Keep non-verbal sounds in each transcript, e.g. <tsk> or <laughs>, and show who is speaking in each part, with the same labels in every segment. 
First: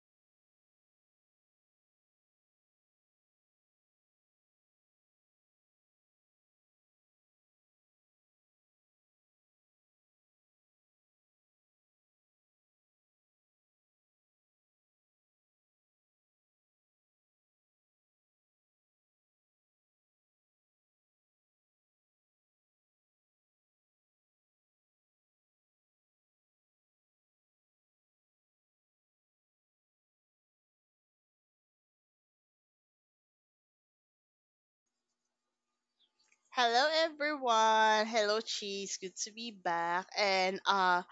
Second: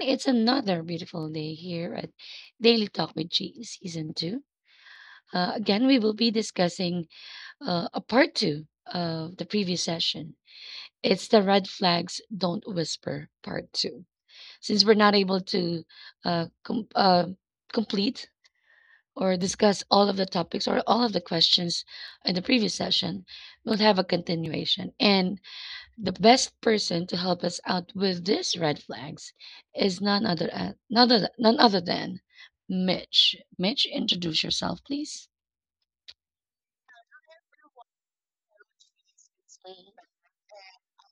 Speaker 1: It's another beautiful day here at Daily Talk with G Season 2. Again, we will be discussing a part two of the previous session. It's the Red Flags Don't Whisper Part 2. Since we're not able to uh, com- uh, complete or discuss all of the topics or all of the questions in the previous session, we'll have a continuation. And the best person to help us out with these red flags is none other a- none other, none other than Mitch. Mitch, introduce yourself, please.
Speaker 2: Hello everyone. Hello Cheese. Good to be back. And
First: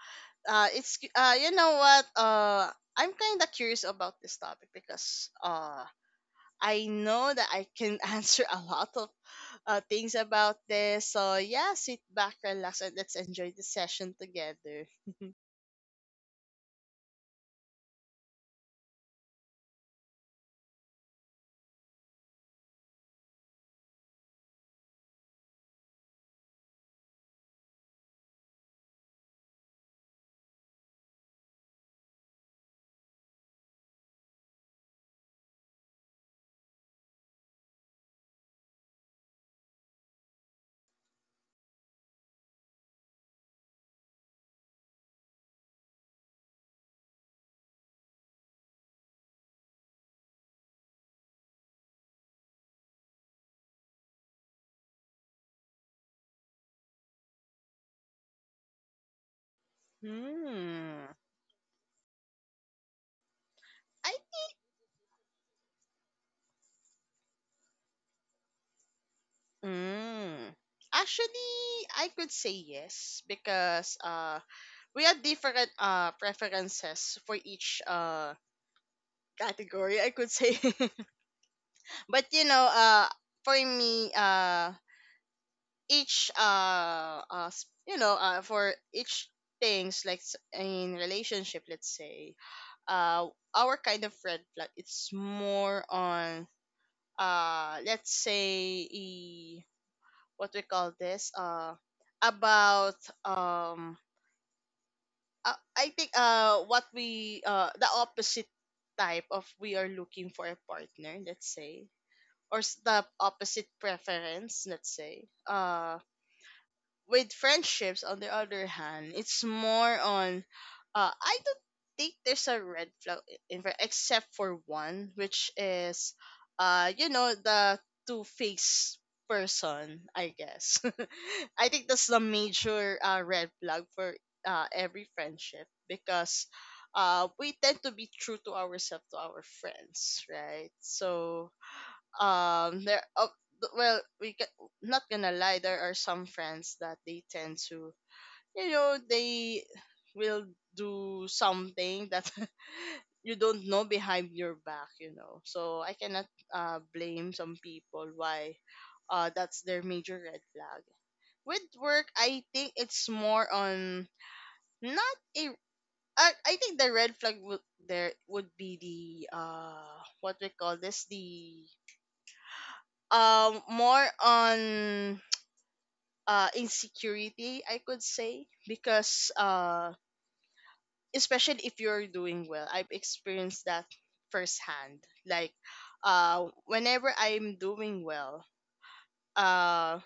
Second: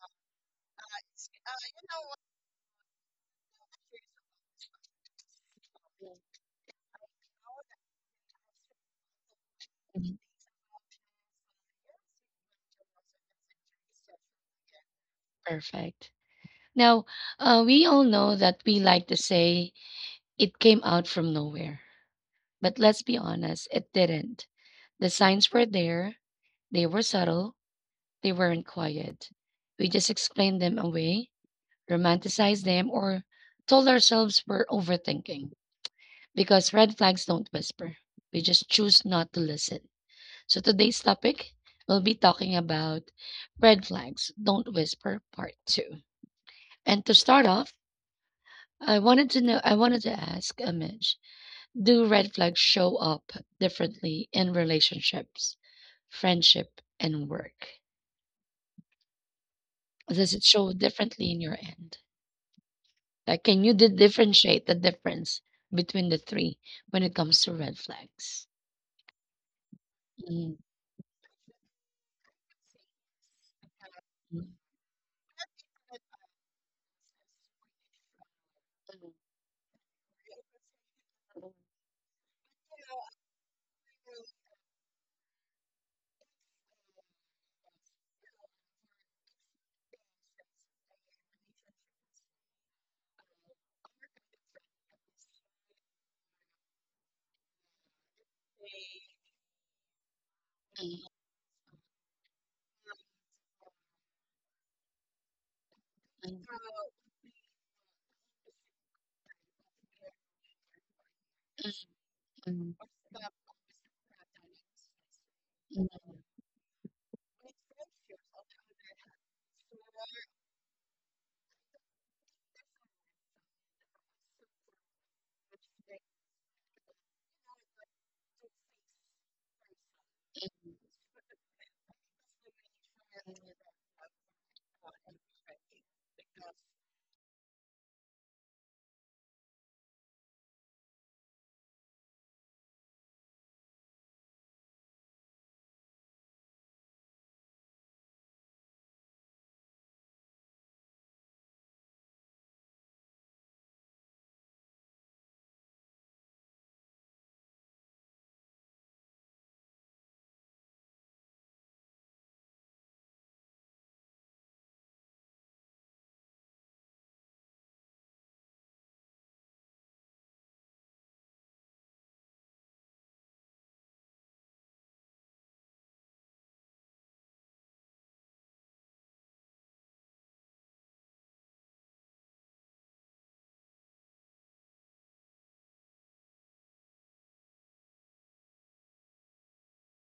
Speaker 2: it's you know what? I'm kind of curious about this topic because I know that I can <laughs> answer a lot of things
Speaker 1: Mhm.
Speaker 2: about this. So yeah, sit back, relax and let's enjoy the session together.
Speaker 1: Perfect. Now, we all know that we like to say it came out from nowhere, but let's be honest, it didn't. The signs were there, they were subtle, they weren't quiet. We just explained them away, romanticized them, or told ourselves we're overthinking, because red flags don't whisper. We just choose not to listen. So today's topic, we'll be talking about red flags don't whisper part 2. And to start off, I wanted to ask Amish, do red flags show up differently in relationships, friendship and work?
Speaker 2: <laughs>
Speaker 1: Does it show
Speaker 2: hmm.
Speaker 1: differently in your end? Like can you
Speaker 2: I
Speaker 1: differentiate the difference between the three when it comes to red flags?
Speaker 2: Mm.
Speaker 1: Mm,
Speaker 2: Actually, I could say yes because
Speaker 1: mm,
Speaker 2: we had different preferences for each category I could say. <laughs> But you know, for me, each s- you know, for each things like in relationship, let's say, uh, our kind of red flag, it's more on let's say what we call
Speaker 1: mm,
Speaker 2: this about um I think
Speaker 1: mm,
Speaker 2: what we the opposite type of we are looking for a partner let's say or the opposite preference, let's say.
Speaker 1: mm,
Speaker 2: With friendships, on the other hand, it's more on. I don't think there's a red flag in except for one, which is, you know, the two faced person. I guess. <laughs> I think that's the major red flag for every friendship because we tend to be true to ourselves to our friends, right? So there Oh, well we can, not gonna lie there are some friends that they tend to, you know, they will do something that <laughs> you don't know behind your back, you know. So I cannot blame some people why that's their major red flag. With work I think it's more on not a I think the red flag would there would be the what we call this the more on <tsk> insecurity I could say, because especially if you're doing well. I've experienced that firsthand, like, uh whenever i'm doing well uh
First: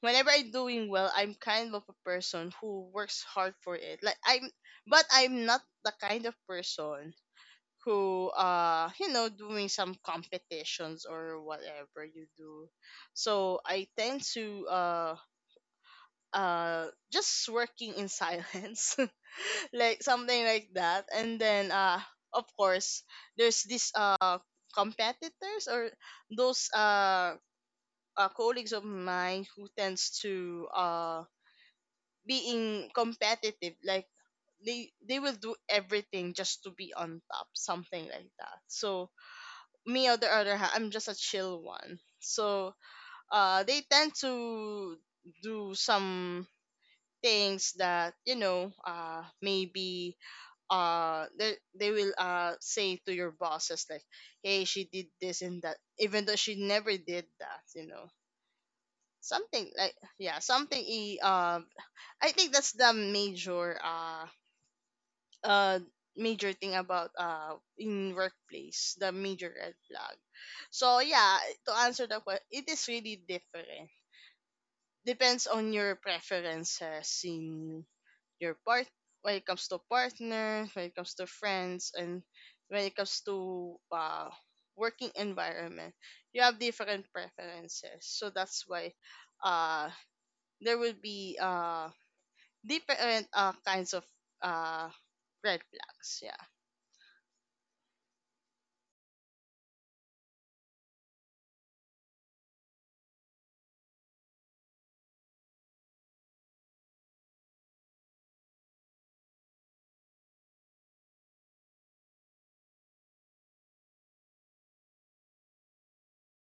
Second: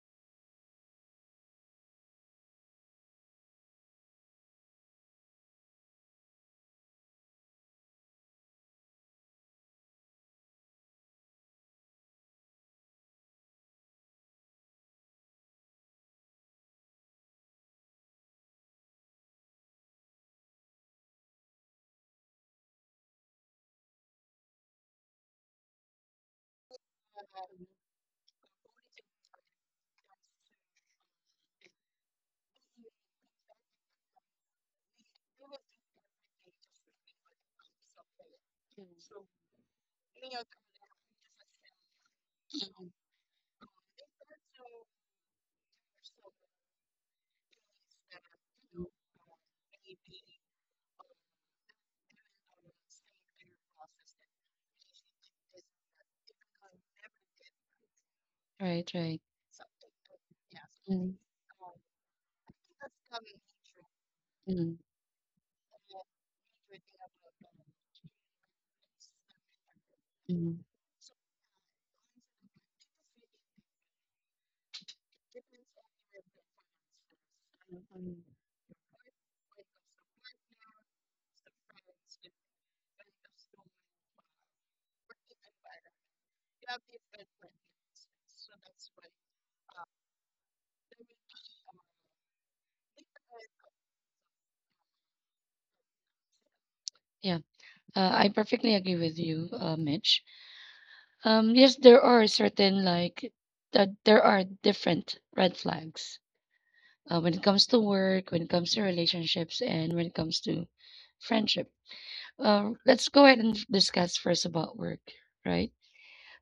Speaker 2: whenever I'm doing well I'm kind of a person who works hard for it, like I'm but I'm not the kind of person who, you know, doing some competitions or whatever you do. So I tend to uh just working in silence. <laughs> Like something like that. And then of course there's this competitors or those, colleagues of mine who tends to being competitive, like they will do everything just to be on top, something like that. So
Speaker 1: Mm.
Speaker 2: me on the other hand, I'm just a chill one. So they tend to do some things that, you know, maybe uh they, they will say to your bosses like, hey, she did this and that even though she never did that, you know,
Speaker 1: Right, right.
Speaker 2: something like yeah, something
Speaker 1: Yeah. Mm,
Speaker 2: I think that's the major
Speaker 1: mm,
Speaker 2: uh major thing about in workplace, the major red flag.
Speaker 1: mm,
Speaker 2: So yeah, to answer the question, it is really different. Depends on your preferences in
Speaker 1: mm.
Speaker 2: your part. When it comes to partners, when it comes to friends, and when it comes to, working environment, you have different preferences. So that's why uh, there will be, different kinds of, uh, red flags. Yeah.
Speaker 1: Yeah, I perfectly agree with you, Mitch. Yes, there are certain like that there are different red flags when it comes to work, when it comes to relationships, and when it comes to friendship. Let's go ahead and discuss first about work, right?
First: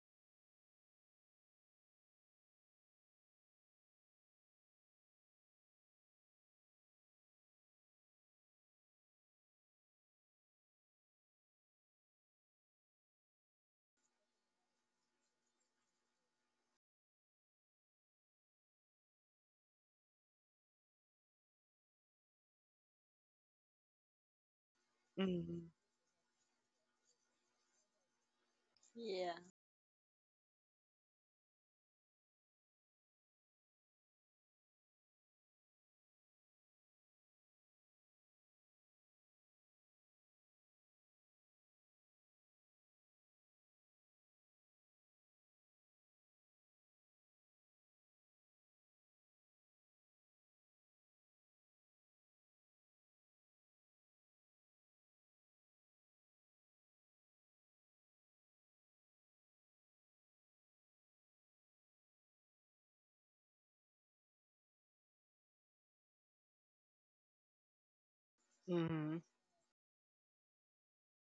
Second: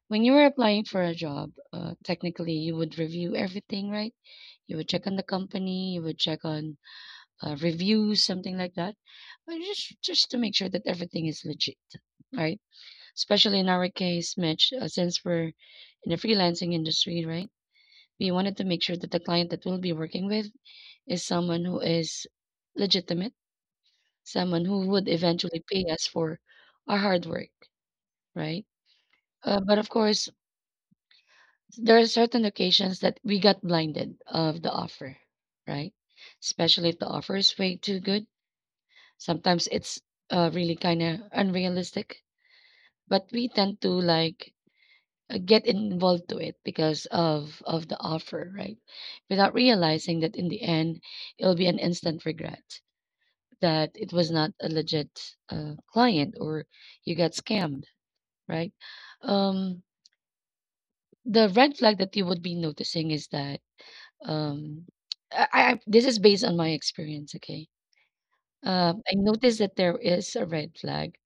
Speaker 1: When you were applying for a job, technically you would review everything, right? You would check on the company, you would check on reviews, something like that. But just to make sure that everything is legit, right? Especially in our case, Mitch, since we're in the freelancing industry, right? We wanted to make sure that the client that we'll be working with is someone who is legitimate, someone who would eventually
Speaker 2: Mm-hmm.
Speaker 1: pay us for our hard work, right?
Speaker 2: Yeah.
Speaker 1: But of course, there are certain occasions that we got blinded of the offer, right? Especially if the offer is way too good. Sometimes it's really kind of unrealistic, but we tend to like get involved to it because of the offer, right? Without realizing that in the end, it'll be an instant regret that it was not a legit client or you got scammed, right? Um, the red flag that you would be noticing is that um, I this is based on my experience, okay? I
Speaker 2: Mm-hmm.
Speaker 1: noticed that there is a red flag.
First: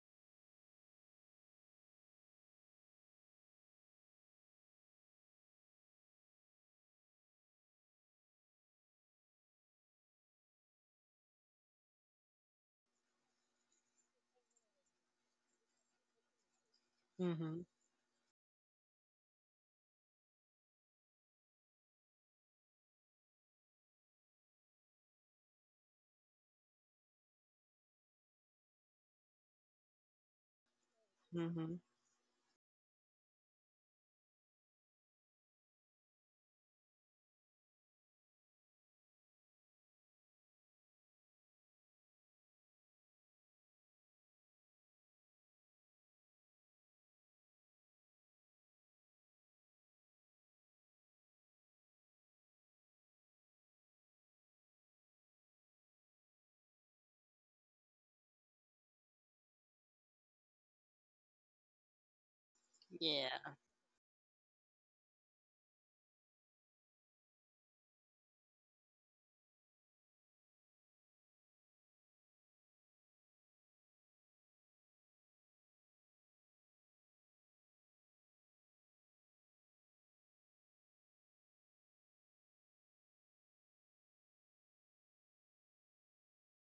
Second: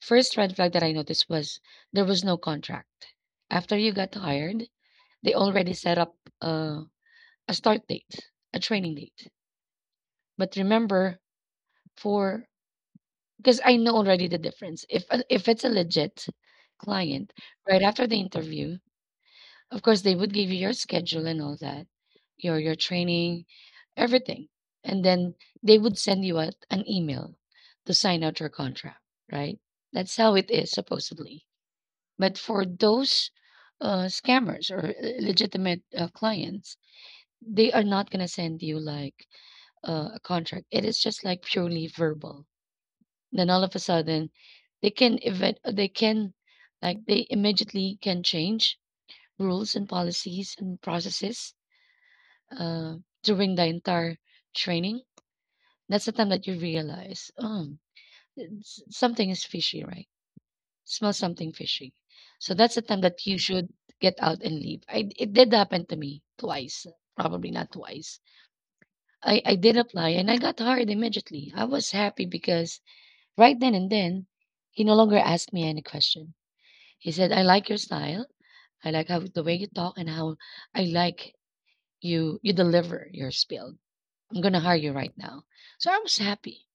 Speaker 1: First red flag that I noticed was there was no contract. After you got hired, they already set up a, a start date, a training date. But remember, for because I know already the difference. If it's a legit client,
Speaker 2: Mm-hmm.
Speaker 1: right after the interview, of course they would give you your schedule and all that, your training, everything, and then they would send you out an email to sign out your contract. Right? That's how it is supposedly.
Speaker 2: Mm-hmm.
Speaker 1: But for those scammers or legitimate clients, they are not going to send you like a contract. It is just like purely verbal. Then all of a sudden, they can like they immediately can change rules and policies and processes uh, during the entire training. That's the time that you realize, something is fishy, right? Smell something fishy. So that's the time that you
Speaker 2: Yeah.
Speaker 1: should get out and leave. It did happen to me twice, probably not twice. I did apply and I got hired immediately. I was happy because right then and then, he no longer asked me any question. He said, I like your style. I like how the way you talk and how I like you deliver your spiel. I'm gonna hire you right now. So I was happy.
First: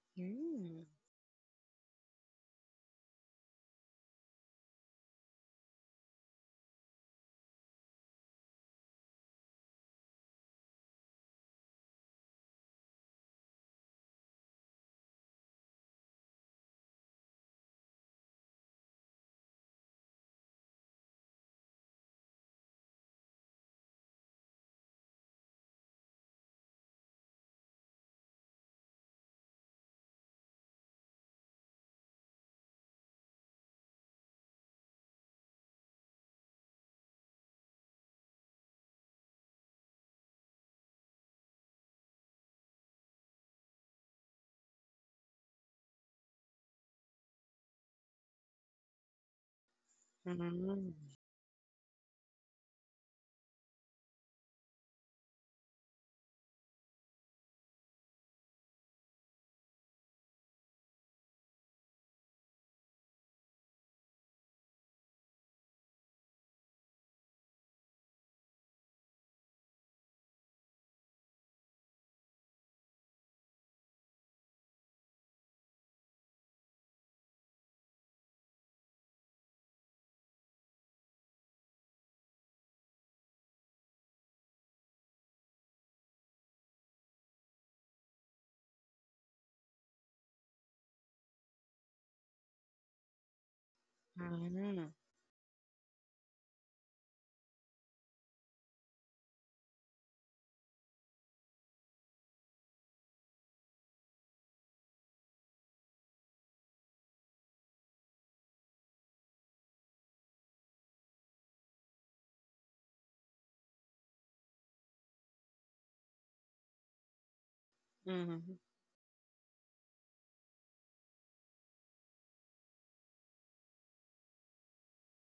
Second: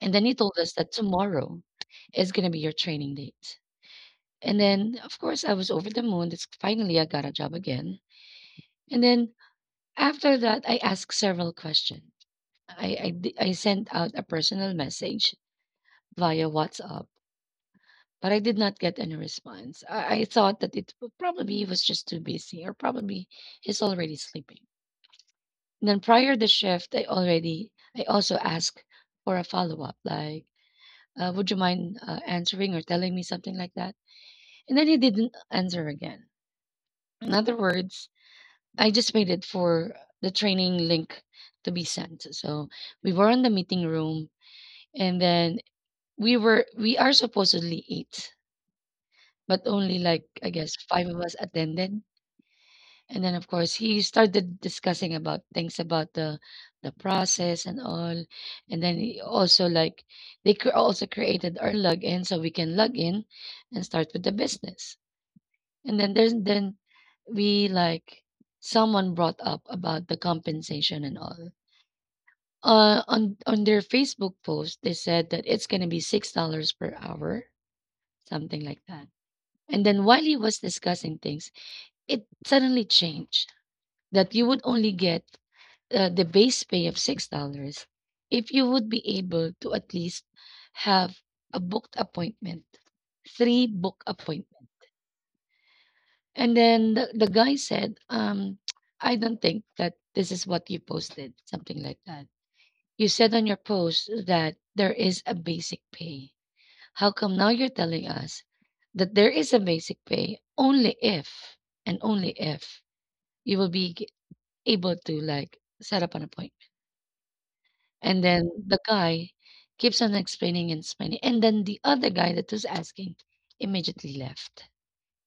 Speaker 1: And then he told us
Speaker 2: Mm-hmm.
Speaker 1: that tomorrow is gonna be your training date. And then, of course, I was over the moon. That's finally I got a job again. And then after that, I asked several questions. I sent out a personal message via WhatsApp, but I did not get any response. I thought that probably he was just too busy, or probably he's already sleeping. And then prior the shift, I also asked for a follow up, like, would you mind answering or telling me something like that? And then he didn't answer again. In other words, I just waited for the training link to be sent. So we were in the meeting room and then we are supposedly eight, but only like I guess
Speaker 2: Mm-hmm.
Speaker 1: five of us attended. And then of course he started discussing about things about the process and all. And then he also like also created our login so we can log in and start with the business. And then there's then we like someone brought up about the compensation and all. On their Facebook post, they said that it's gonna be $6 per hour, something like that. And then while he was discussing things, it suddenly changed that you would only get the base pay of $6 if you would be able to at least have a booked appointment, three book appointment.
Speaker 2: Mm-hmm.
Speaker 1: And then the guy said, <tsk> I don't think that this is what you posted, something like that. You said on your post that there is a basic pay. How come now you're telling us that there is a basic pay only if and only if you will be able to like set up an appointment? And then the guy keeps on explaining and explaining. And then the other guy that was asking immediately left.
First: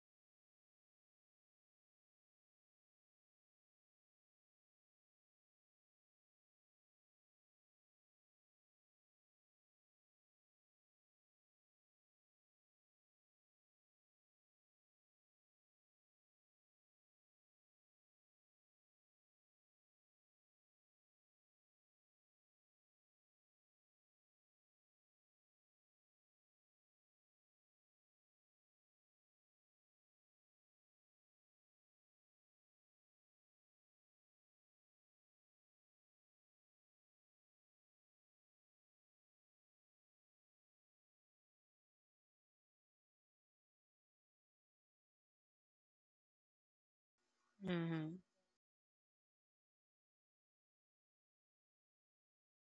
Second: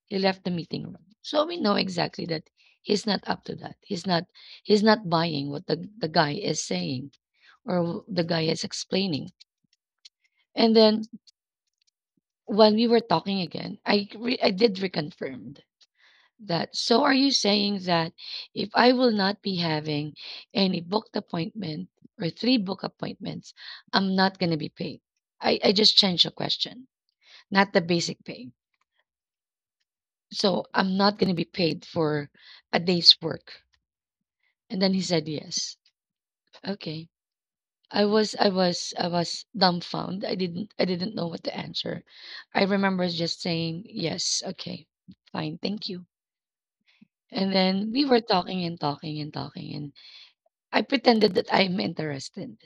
Speaker 1: He left the meeting room. So we know exactly that he's not up to that. He's not buying what the guy is saying or the guy is explaining. And then when we were talking again, I did reconfirmed that. So are you saying that if I will not be having any booked appointment or three book appointments, I'm not going to be paid? I just changed the question, not the basic pay. So I'm not going to be paid for a day's work. And then he said yes. Okay. I was dumbfounded. I didn't know what to answer. I remember just saying yes. Okay. Fine. Thank you. And then we
Speaker 2: Mm-hmm.
Speaker 1: were talking and talking and talking, and I pretended that I'm interested.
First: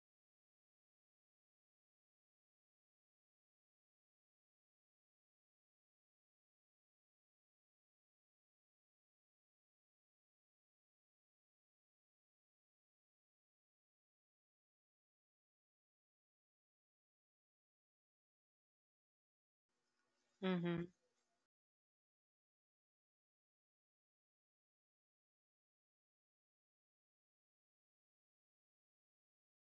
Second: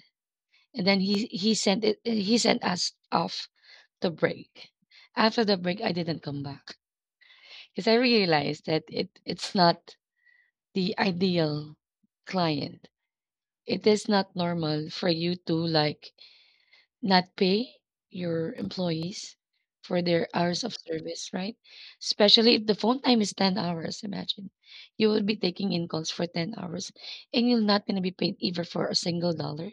Speaker 1: And then he sent it he sent us off to break. After the break, I didn't come back because I realized that it's not the ideal client. It is not normal for you to like not pay your employees for their hours of
Speaker 2: Mm-hmm.
Speaker 1: service, right? Especially if the phone time is 10 hours, imagine. You will be taking in calls for 10 hours and you're not going to be paid either for a single dollar.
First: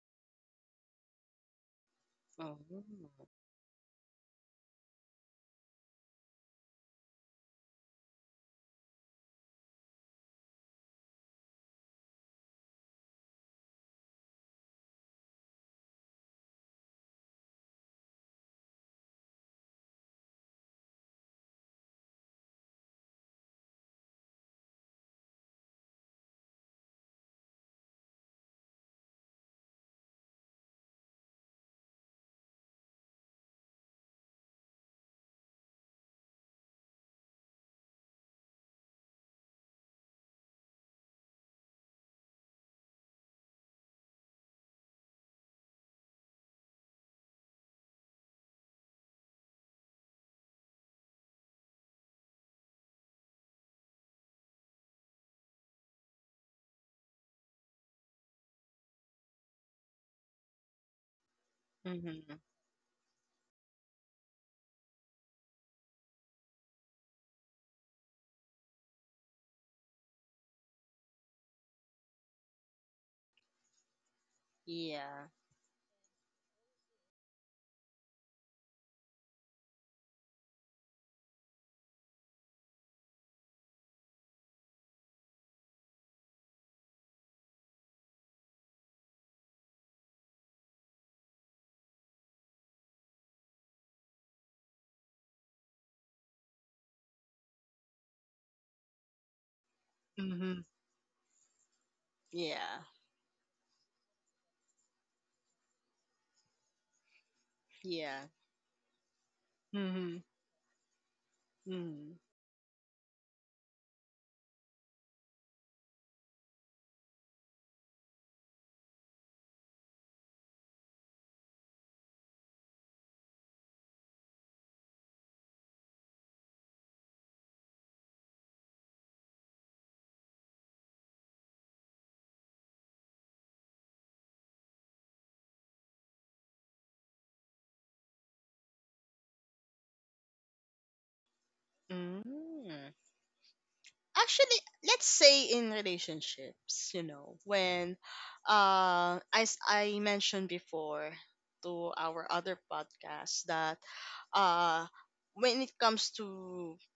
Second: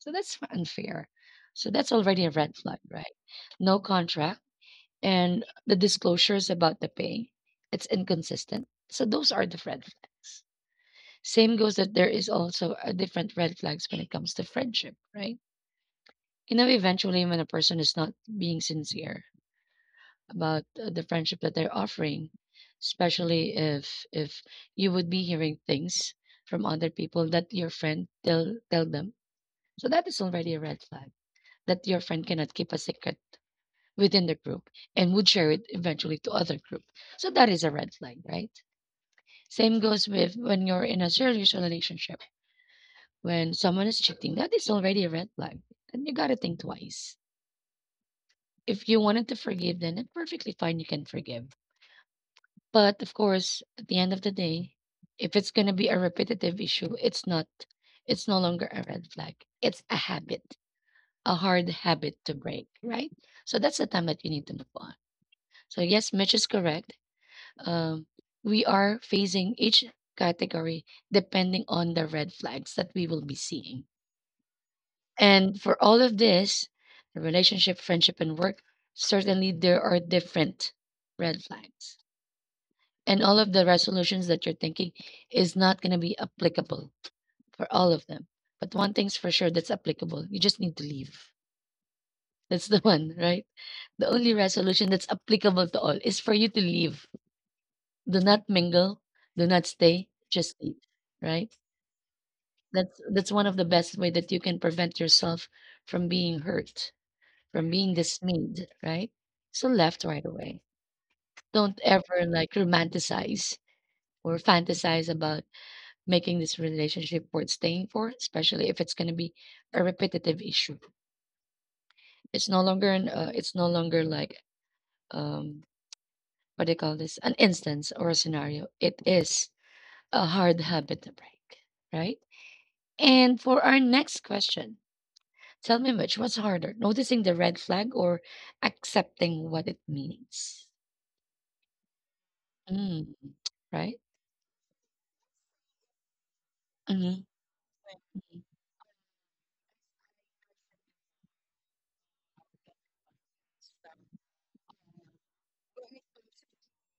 Speaker 1: So that's unfair. So that's already a red
Speaker 2: Oh.
Speaker 1: flag, right? No contract and the disclosures about the pay, it's inconsistent. So those are the red flags. Same goes that there is also a different red flags when it comes to friendship, right? You know, eventually, when a person is not being sincere about the friendship that they're offering, especially if you would be hearing things from other people that your friend tell them, so that is already a red flag that your friend cannot keep a secret within the group and would share it eventually to other group. So that is a red flag, right? Same goes with when you're in a serious relationship, when someone is cheating, that is already a red flag, and you gotta think twice. If you wanted to forgive, then it's perfectly fine, you can forgive. But of course, at the end of the day, if it's gonna be a repetitive issue, it's no longer a red flag. It's a habit, a hard habit to
Speaker 2: Mm-hmm.
Speaker 1: break, right? So that's the time that you need to move on. So yes, Mitch is correct. Um, we are phasing each category depending on the red flags that we will be seeing.
Speaker 2: Yeah.
Speaker 1: And for all of this, the relationship, friendship, and work, certainly there are different red flags. And all of the resolutions that you're thinking is not going to be applicable for all of them. But one thing's for sure that's applicable, you just need to leave. That's the <laughs> one, right? The only resolution that's applicable to all is for you to leave. Do not mingle, do not stay, just
Speaker 2: Mm-hmm.
Speaker 1: leave, right?
Speaker 2: Yeah.
Speaker 1: That's one of the best way that you can prevent yourself from being hurt from being
Speaker 2: Yeah.
Speaker 1: dismayed, right? So left
Speaker 2: Mm-hmm.
Speaker 1: right away. Don't
Speaker 2: Mm-hmm.
Speaker 1: ever like romanticize or fantasize about making this relationship worth staying for, especially if it's going to be a repetitive issue. It's no longer like um what do you call this? An instance or a scenario. It is a hard habit to break, right? And for our next question, tell me Mitch, what's harder, noticing the red flag or accepting what it means?
Speaker 2: Mm.
Speaker 1: Mm, right?
Speaker 2: Actually, let's say in relationships, you
Speaker 1: Mhm,
Speaker 2: know, when,
Speaker 1: mhm,
Speaker 2: as I mentioned before to our other podcast that, uh when it comes to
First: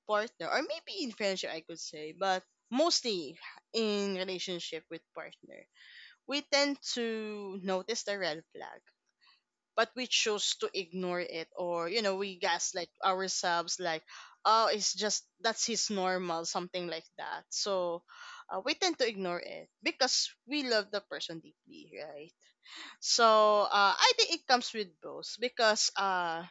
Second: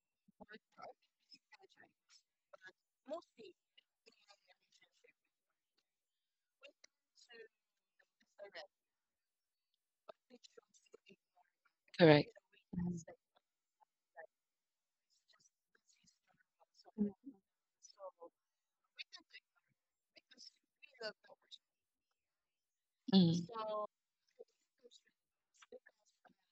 Speaker 2: partner or maybe in friendship I could say, but mostly in relationship with partner, we tend to notice the red flag. But we choose to ignore it, or you know,
Speaker 1: correct.
Speaker 2: we gaslight
Speaker 1: Mhm.
Speaker 2: ourselves like, oh, it's just that's his normal, something like that. So we tend to ignore it because we love the person deeply, right?
Speaker 1: Mhm.
Speaker 2: So I think it comes with both, because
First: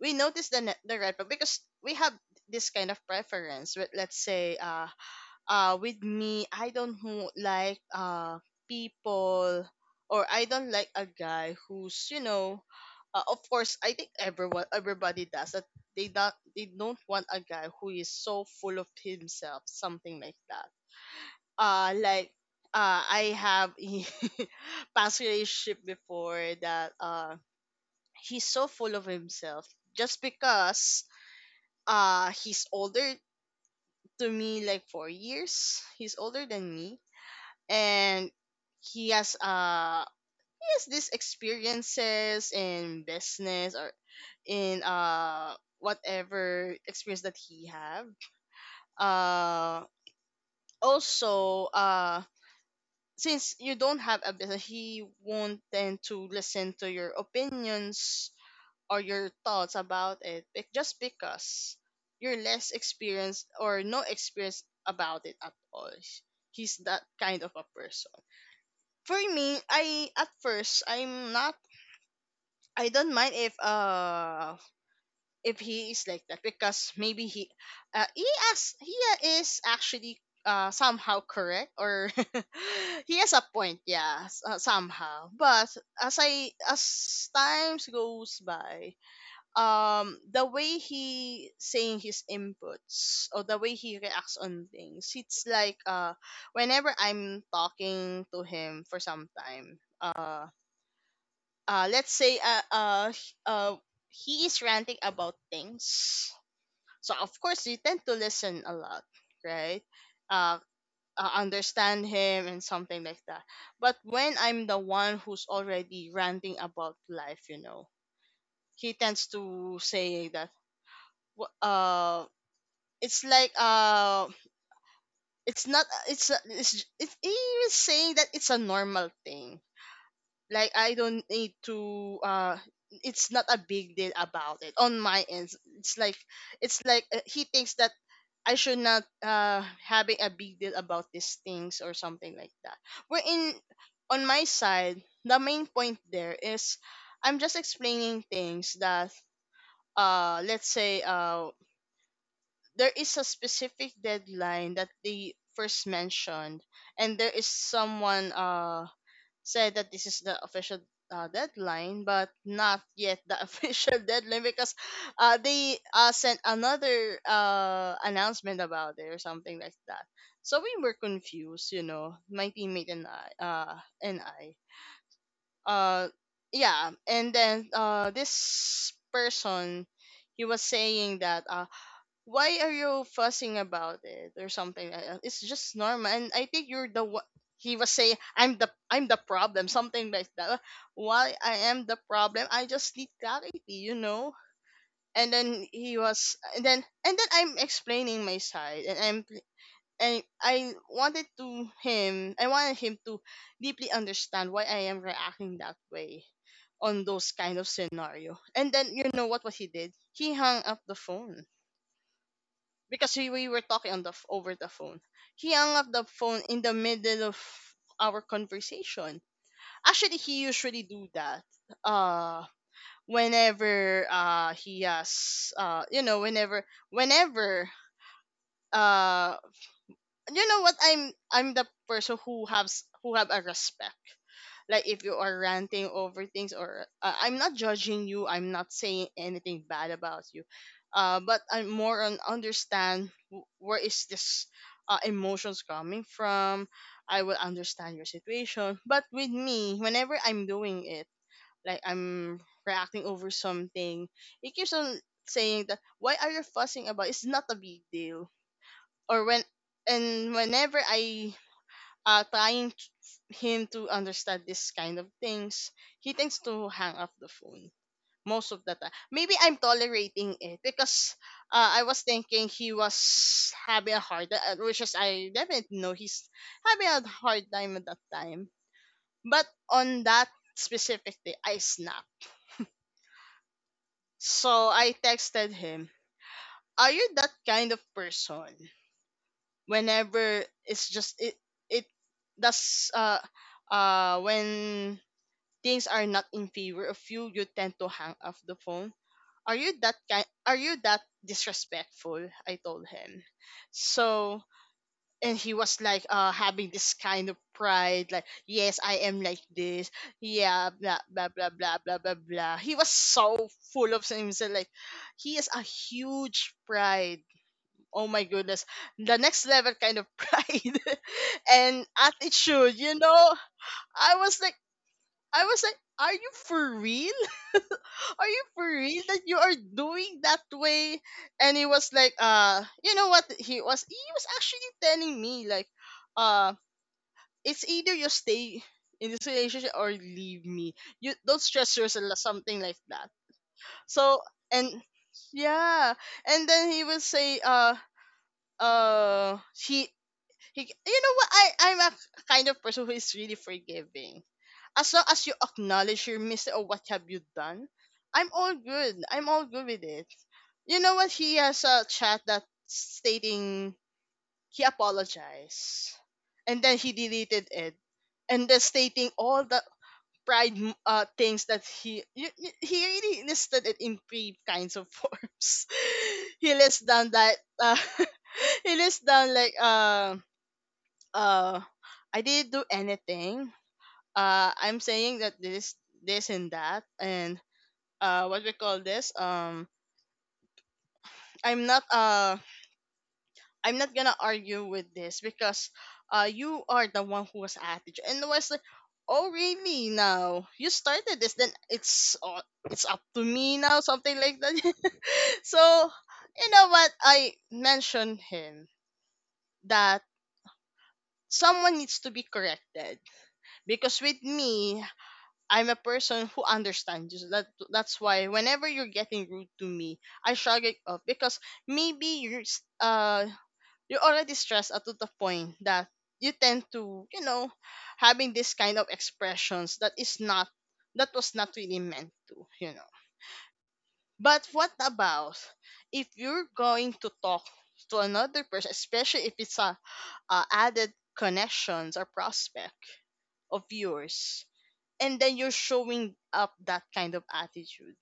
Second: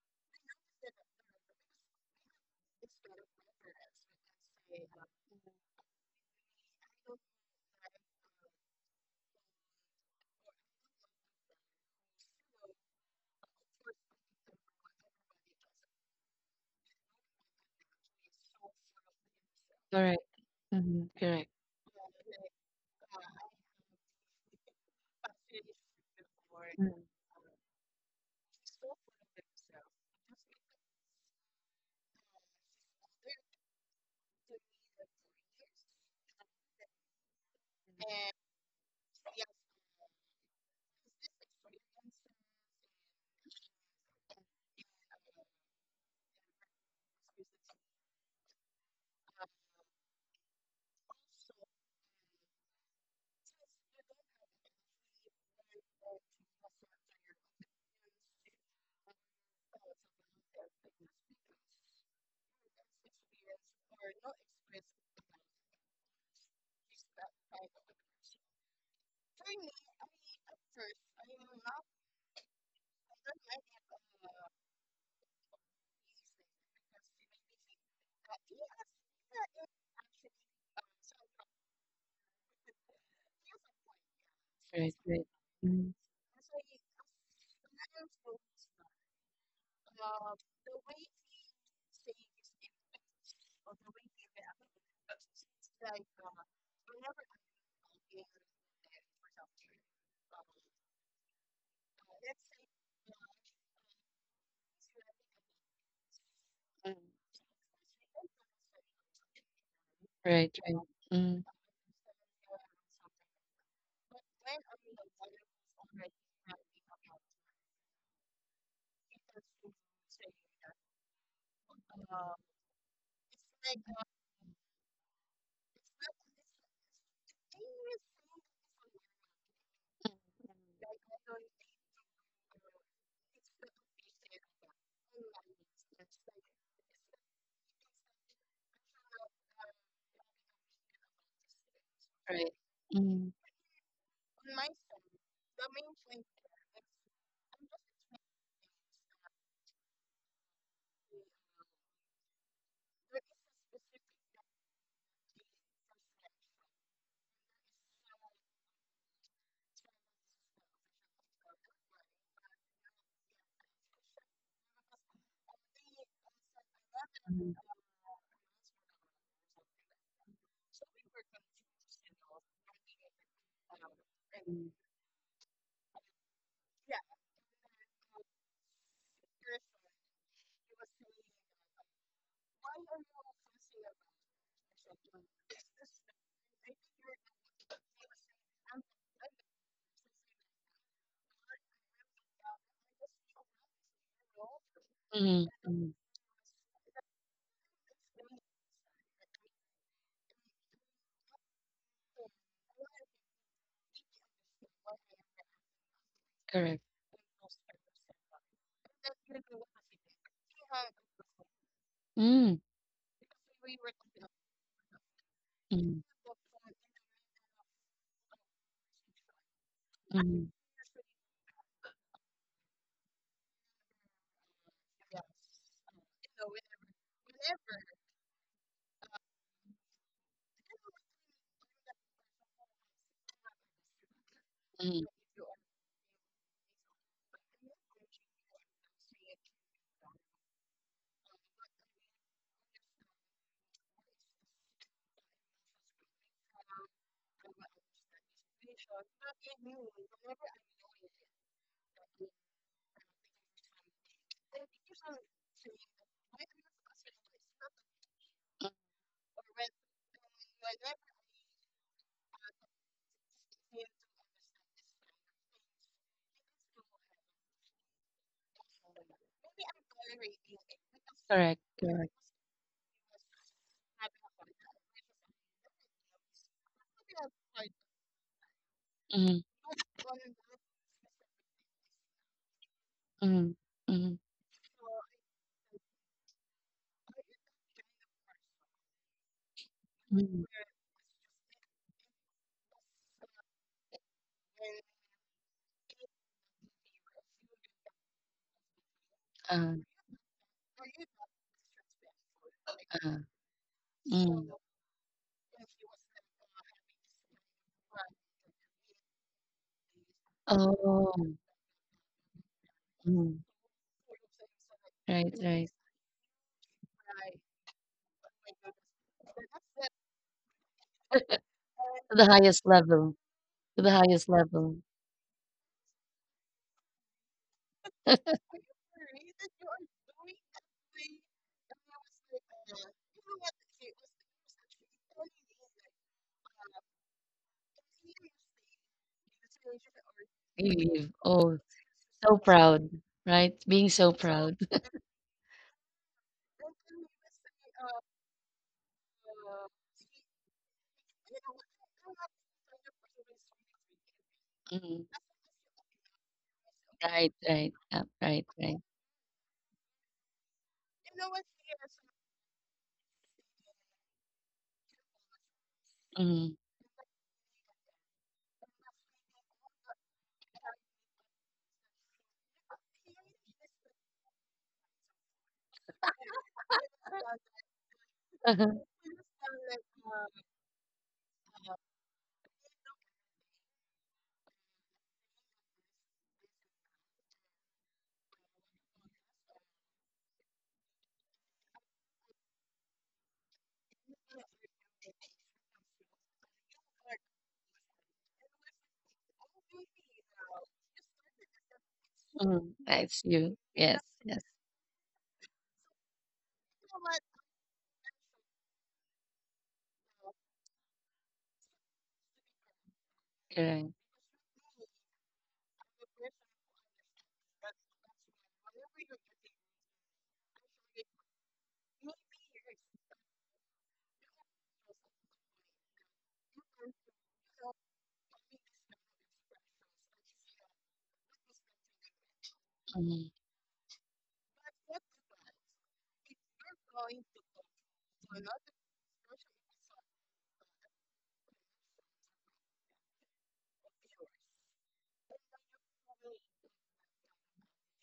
Speaker 2: we notice the red flag because we have this kind of preference with, let's say, with me, I don't who like people, or I don't like a guy who's, you know, of course I think everyone everybody does that. They don't want a guy who is so full of himself, something
Speaker 1: Correct.
Speaker 2: like that.
Speaker 1: Mhm, correct.
Speaker 2: Like I have a <laughs> past relationship before that he's so full of himself just because he's older to me, like 4 years he's older than me, and he has uh he has these experiences in business or in, whatever experience that he have. Uh also since you don't have a business, he won't tend to listen to your opinions or your thoughts about it, just because you're less experienced or no experience about it at all. He's that kind of a person. For me, I at first I'm not. I don't mind if he is like that because maybe uh he he is actually somehow correct, or <laughs> he has a point, yeah,
Speaker 1: Right, right,
Speaker 2: somehow. But as I as times goes by, the way he saying his inputs or the way he reacts on things, it's like, whenever I'm talking to him for some time, let's say, he is ranting about things, so of course you tend to listen a lot, right?
Speaker 1: right,
Speaker 2: uh,
Speaker 1: right. Mm,
Speaker 2: understand him and something like that. But when I'm the one who's already ranting about life, you know, he tends to say that, wh- uh it's like, it's not it's it's he is saying that it's a normal thing, like I don't need to, it's not a big deal about it on my end. It's like he thinks that I should not having a big deal about these things or something like
Speaker 1: right.
Speaker 2: that. We're
Speaker 1: Mm,
Speaker 2: in On my side the main point there is I'm just explaining things that, let's say, there is a specific deadline that they first mentioned, and there is someone said that this is the official, deadline, but not yet the <laughs> official deadline because they sent another, announcement about it or something like that. So we were confused, you know, my teammate and I. Uh, yeah, and then, this person, he was saying that, why are you fussing about it or something like that. It's just normal and I think you're the one, he was saying I'm the problem, something like that. Why I am the problem? I just need clarity, you know. And
Speaker 1: mm,
Speaker 2: then
Speaker 1: mm,
Speaker 2: he was and then I'm explaining my side, and I'm and I wanted to him I wanted him to deeply understand why I am reacting that way
Speaker 1: correct.
Speaker 2: on those kind of scenario. And then, you know what he did, he hung up the phone,
Speaker 1: Mm,
Speaker 2: because we were talking on over the phone. He hung up
Speaker 1: mm,
Speaker 2: the phone in the middle of our conversation. Actually, he
Speaker 1: mm,
Speaker 2: usually do that. Uh, whenever he has you know, whenever uh you know what, I'm the person who has who have a respect. Like if
Speaker 1: mm.
Speaker 2: you are ranting over things or, I'm not judging you, I'm not saying anything bad about you, but I'm more on understand where is this, emotions coming from. I will understand your situation, but with me whenever I'm doing it, like I'm reacting over something, it keeps on saying that, why are you fussing about it? It's not a big deal. Or whenever I, uh, trying t- him to understand this kind of things, he tends to hang up the phone most of the time. Maybe I'm tolerating it because,
Speaker 1: Correct,
Speaker 2: I was
Speaker 1: correct.
Speaker 2: thinking he was having a hard, which is I definitely know he's having a hard time at that time.
Speaker 1: Mm,
Speaker 2: But on that specific day, I snapped.
Speaker 1: mm, mm,
Speaker 2: So I texted him, "Are you that kind of person? Whenever
Speaker 1: mm.
Speaker 2: it's just it, it does when things are not in favor of you, you tend to hang up the phone. Are you
Speaker 1: Uh,
Speaker 2: that kind? Are you that disrespectful?" I told
Speaker 1: uh,
Speaker 2: him. So
Speaker 1: mm.
Speaker 2: and he was like, having this kind of pride, like, yes, I am like this. Yeah, blah blah
Speaker 1: Oh,
Speaker 2: blah blah blah blah blah. He was
Speaker 1: mm,
Speaker 2: so full of himself, like
Speaker 1: right,
Speaker 2: he is a
Speaker 1: right.
Speaker 2: huge pride. Oh my goodness, the next level kind of <laughs> pride and
Speaker 1: To the highest
Speaker 2: attitude. You
Speaker 1: level,
Speaker 2: know,
Speaker 1: to the
Speaker 2: I
Speaker 1: highest
Speaker 2: was like,
Speaker 1: level.
Speaker 2: I was like, are you for real? Are you for real that you are doing that way? And he was like, you know what? He was actually telling me like, uh, it's either you stay in this relationship or leave
Speaker 1: You
Speaker 2: me.
Speaker 1: leave.
Speaker 2: You don't
Speaker 1: Oh,
Speaker 2: stress yourself,
Speaker 1: so
Speaker 2: something like
Speaker 1: proud,
Speaker 2: that.
Speaker 1: right? Being so
Speaker 2: So
Speaker 1: proud.
Speaker 2: and yeah, and then he will say, uh, he he, you know what? I'm a kind of person who is really forgiving. As
Speaker 1: Mm.
Speaker 2: long as you acknowledge your mistake or what have you
Speaker 1: Right,
Speaker 2: done,
Speaker 1: right, yeah,
Speaker 2: I'm
Speaker 1: right,
Speaker 2: all
Speaker 1: right.
Speaker 2: good. I'm all good with it. You know what? He has a chat that stating he apologized,
Speaker 1: Mhm,
Speaker 2: and then he deleted it, and then stating all the pride things that he really listed it in three <laughs> kinds of forms. <laughs> he lists down that <laughs> he lists down like uh I didn't do anything. I'm saying that this and that and what we call this. I'm not uh I'm not gonna argue with this because you are the one who was at it, and I was like, oh really, now you started this, then it's up
Speaker 1: that's
Speaker 2: to
Speaker 1: you.
Speaker 2: me now,
Speaker 1: Yes,
Speaker 2: something like
Speaker 1: yes,
Speaker 2: that. <laughs> So you know what, I mentioned him that someone needs to be corrected
Speaker 1: correct.
Speaker 2: because with me, I'm a person who understands you. So That's why whenever you're getting rude to me, I shrug it off because maybe you're already stressed out to the point that you tend to, you know, having this kind of expressions that is not that was not really meant to, you know.
Speaker 1: Mhm,
Speaker 2: But what about if you're going to talk to another person, especially if a added connections or prospect of yours, and then you're showing up that kind of attitude?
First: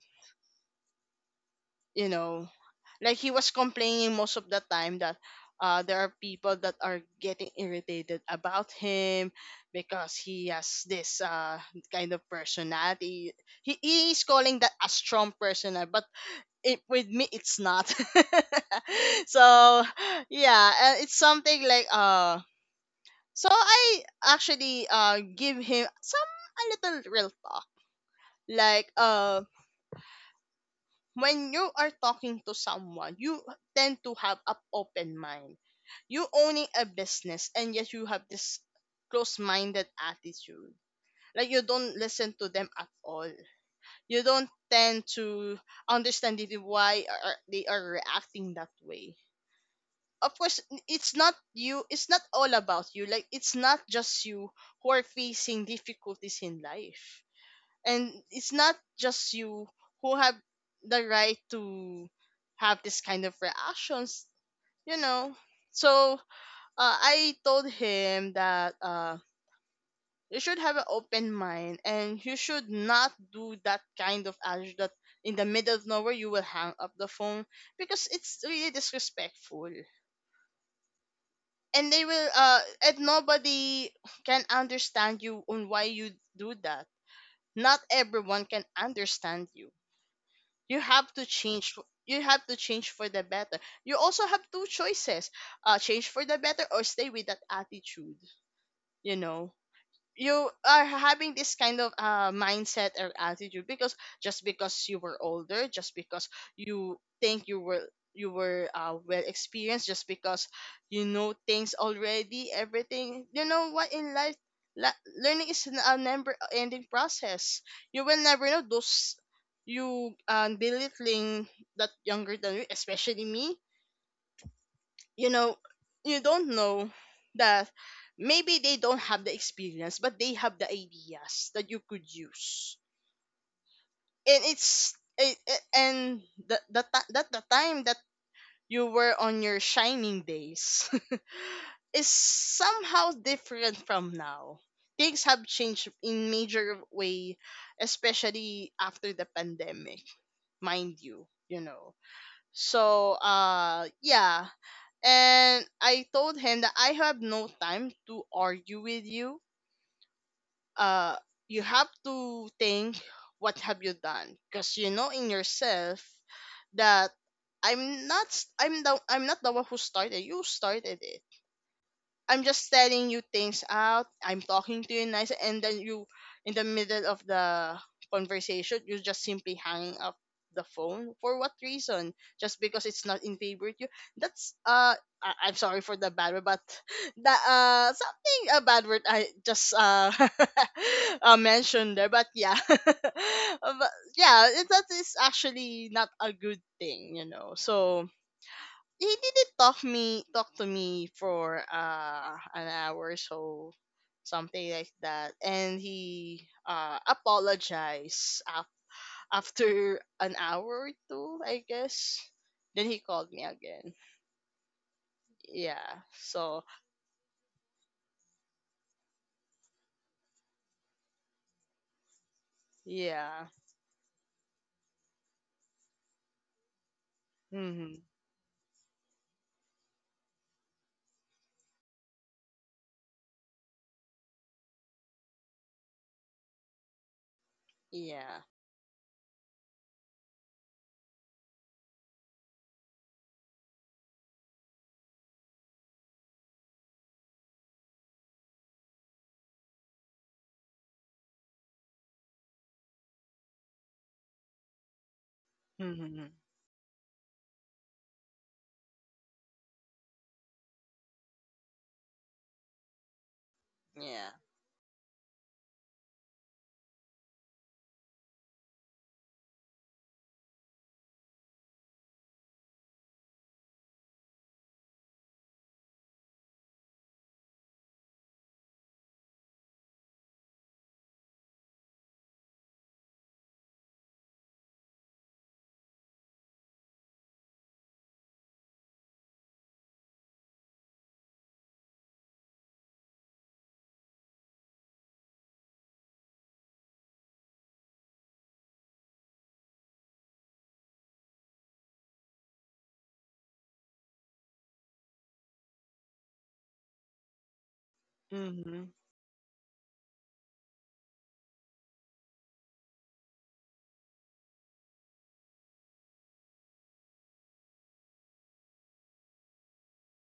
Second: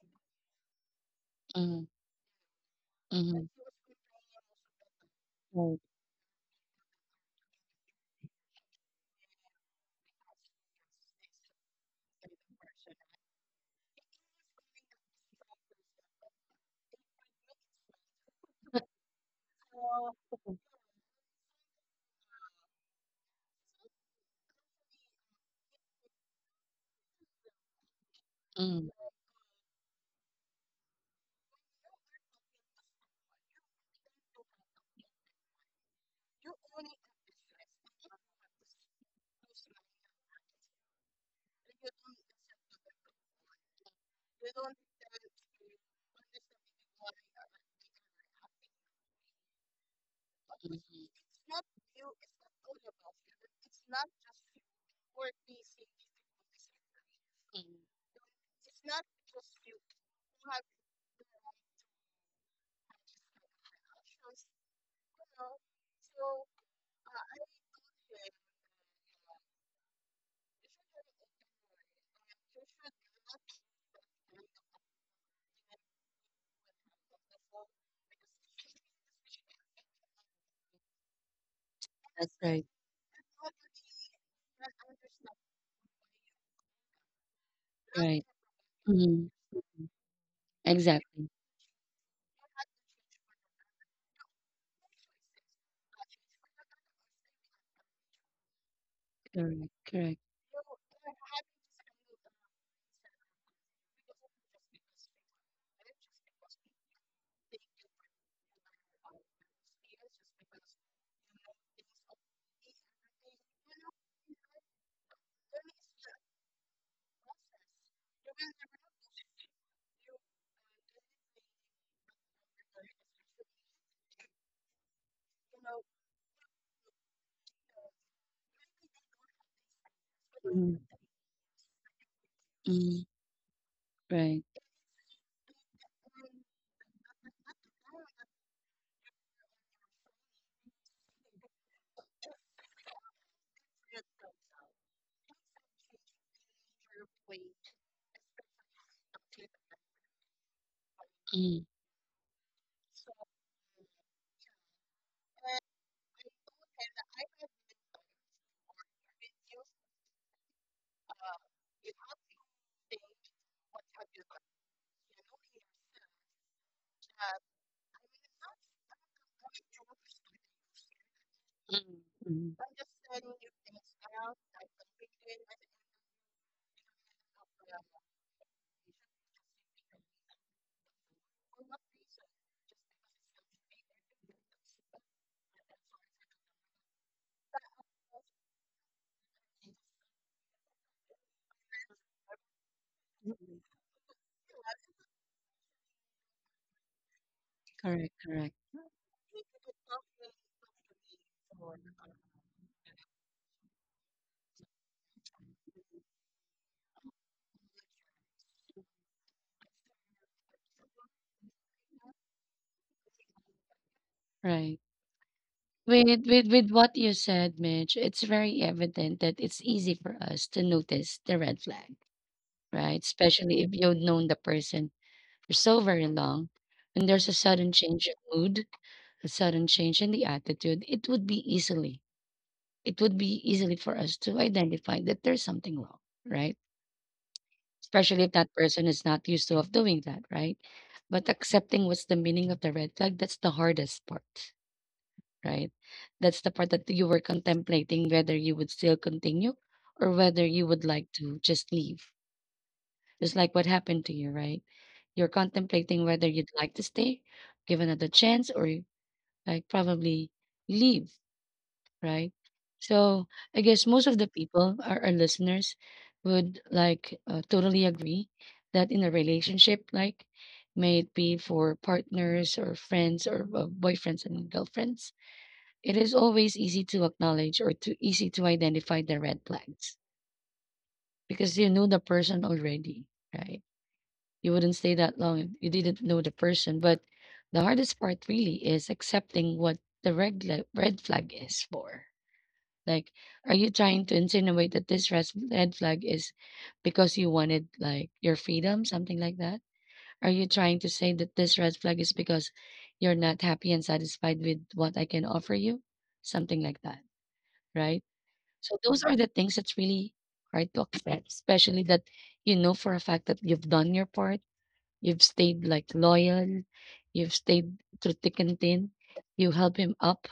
Speaker 1: mhm,
Speaker 2: You know, like he
Speaker 1: mhm,
Speaker 2: was complaining most of the time that there are people that are getting irritated about him because he has this kind of personality. He is calling that a strong personality, but it, with me, it's not. <laughs> So, yeah, it's something like So I actually give him some a little real talk,
Speaker 1: mhm,
Speaker 2: like when you are talking to someone, you tend to have an open mind. You owning a business and yet you have this close minded attitude. Like you don't listen to them at all. You don't tend to understand it, why are they are reacting that way. Of course,
Speaker 1: mhm,
Speaker 2: it's not you. It's not all about you. Like it's not just you who are facing difficulties in life,
Speaker 1: mhm.
Speaker 2: and it's not just you who have the right to have this kind of reactions, you know. So I told him that you should have an open mind, and you should not do that kind of attitude that in the middle of nowhere you will hang up the phone because it's really disrespectful, and they will
Speaker 1: That's right,
Speaker 2: and nobody can understand you on why you do that. Not
Speaker 1: right.
Speaker 2: everyone can
Speaker 1: Mhm,
Speaker 2: understand you. You have to
Speaker 1: exactly.
Speaker 2: change, you have to change for the better. You also have two choices, change for the better or stay with that attitude, you know.
Speaker 1: Correct, correct.
Speaker 2: You are having this kind of mindset or attitude because just because you were older, just because you think you were well experienced, just because you know things already, everything you know what in life. Learning is a never ending process. You will never know those. You Belittling that younger than you, especially me, you know. You don't know that maybe they don't have the experience, but they have the
Speaker 1: Mhm,
Speaker 2: ideas that you could use.
Speaker 1: mhm,
Speaker 2: And
Speaker 1: right.
Speaker 2: the time that you were on your shining days <laughs> is somehow different from now. Things have changed in major way, especially after the pandemic, mind you, you
Speaker 1: Mhm,
Speaker 2: know. So yeah, and I told him that I have no time to argue with you. Uh, you have to think what have you done, because you know in yourself that I'm not the one who started. You started it. I'm just telling you things out. I'm talking to you nice, and then you, in the middle of the conversation, you just simply hanging up the phone for what reason? Just because it's not in favor to you? That's I'm sorry for the bad word, but <laughs> that something a bad word I just <laughs> mentioned there. But yeah, <laughs> but yeah, it, that is actually not a good thing, you know. So
Speaker 1: correct, correct,
Speaker 2: he didn't talk me talk to me for an hour or so, something like that, and he apologized after an hour or two, I guess. Then he called me again.
Speaker 1: right.
Speaker 2: Yeah.
Speaker 1: With with
Speaker 2: So
Speaker 1: with what you said, Mitch, it's very evident that it's easy for us to notice the red flag, right?
Speaker 2: yeah.
Speaker 1: Especially if you've known the person for so very long, and there's a sudden
Speaker 2: Mm-hmm.
Speaker 1: change of mood a sudden change in the attitude, it would be easily for us to identify that there's something wrong, right? Especially if
Speaker 2: Yeah.
Speaker 1: that person is not used to of doing that, right? But accepting what's the meaning of the red flag, that's the hardest part, right? That's the part that you were contemplating whether you would still continue or whether you would like to just leave. Just like what happened to you, right? You're contemplating
Speaker 2: Mm-hmm.
Speaker 1: whether you'd like to stay, give another chance, or like probably leave, right? So I guess most of the
Speaker 2: Yeah.
Speaker 1: people, our listeners, would like totally agree that in a relationship, like may it be for partners or friends or boyfriends and girlfriends, it is always easy to acknowledge or to easy to identify the red flags because you know the person already, right? You wouldn't stay that long if you didn't know the person. But the hardest part really is accepting what the red flag is for, like, are you trying to insinuate that this red flag is because you wanted like your freedom, something like that? Are you trying to say that this red flag is because you're not happy and satisfied with what I can offer you? Something like that, right? So
Speaker 2: Mm-hmm.
Speaker 1: those are the things that's really hard to accept, especially that you know for a fact that you've done your part, you've stayed like loyal, you've stayed through thick and thin, you help him up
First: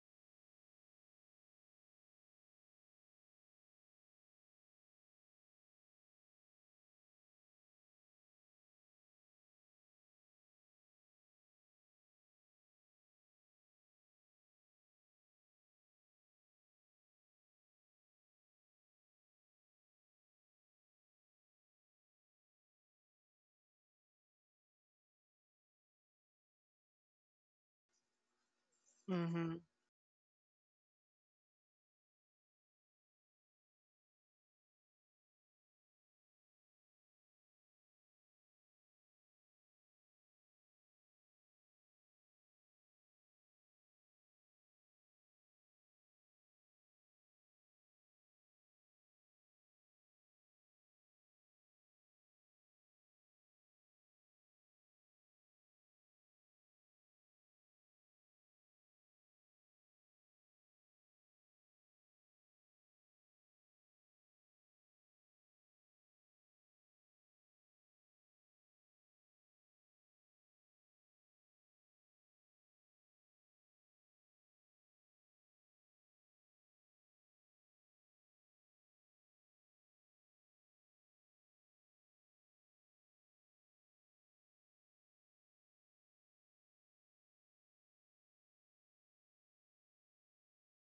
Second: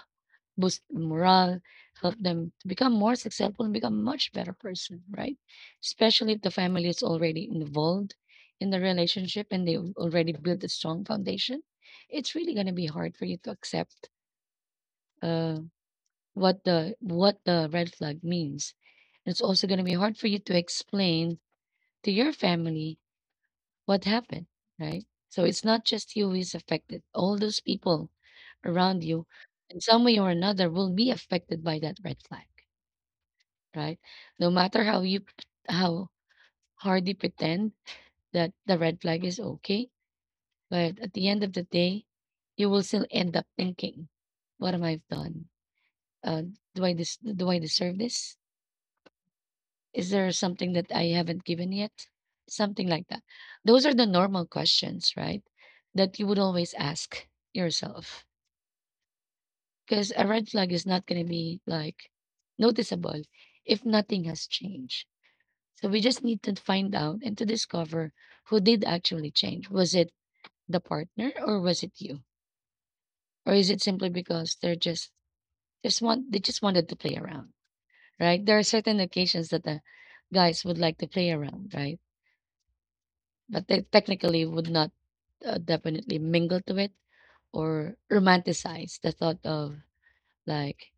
Speaker 1: boost morale, help them to become more successful and become much better person, right? Especially if the family is already involved in the relationship and they've already built a strong foundation, it's really gonna be hard for you to accept uh, what the red flag means. It's also gonna be hard for you to explain to your family what happened, right? So it's not just you who is affected. All those people around you
Speaker 2: Mm-hmm.
Speaker 1: in some way or another will be affected by that red flag. Right? No matter how hard you pretend that the red flag is okay, but at the end of the day, you will still end up thinking, "What am I've done? Uh, do I do I deserve this? Is there something that I haven't given yet? Something like that." Those are the normal questions, right? That you would always ask yourself because a red flag is not going to be like noticeable if nothing has changed. So we just need to find out and to discover who did actually change. Was it the partner or was it you? Or is it simply because they're just want they just wanted to play around, right? There are certain occasions that the guys would like to play around, right? But they technically would not definitely mingle to it or romanticize the thought of like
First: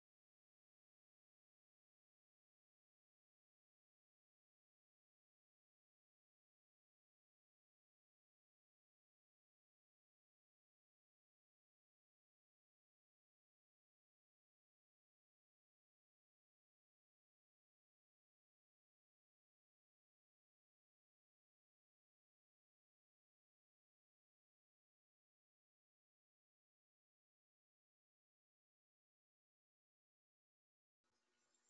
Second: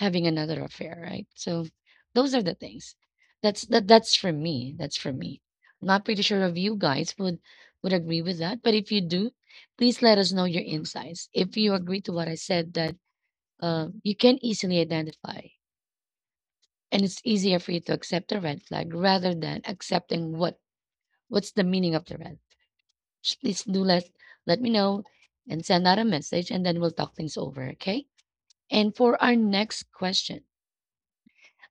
Speaker 1: having another affair, right? So those are the things. That's for me. That's for me. Not pretty sure if you guys would agree with that, but if you do, please let us know your insights. If you agree to what I said that you can easily identify and it's easier for you to accept the red flag rather than accepting what's the meaning of the red. Just please do let me know and send out a message and then we'll talk things over, okay? And for our next question,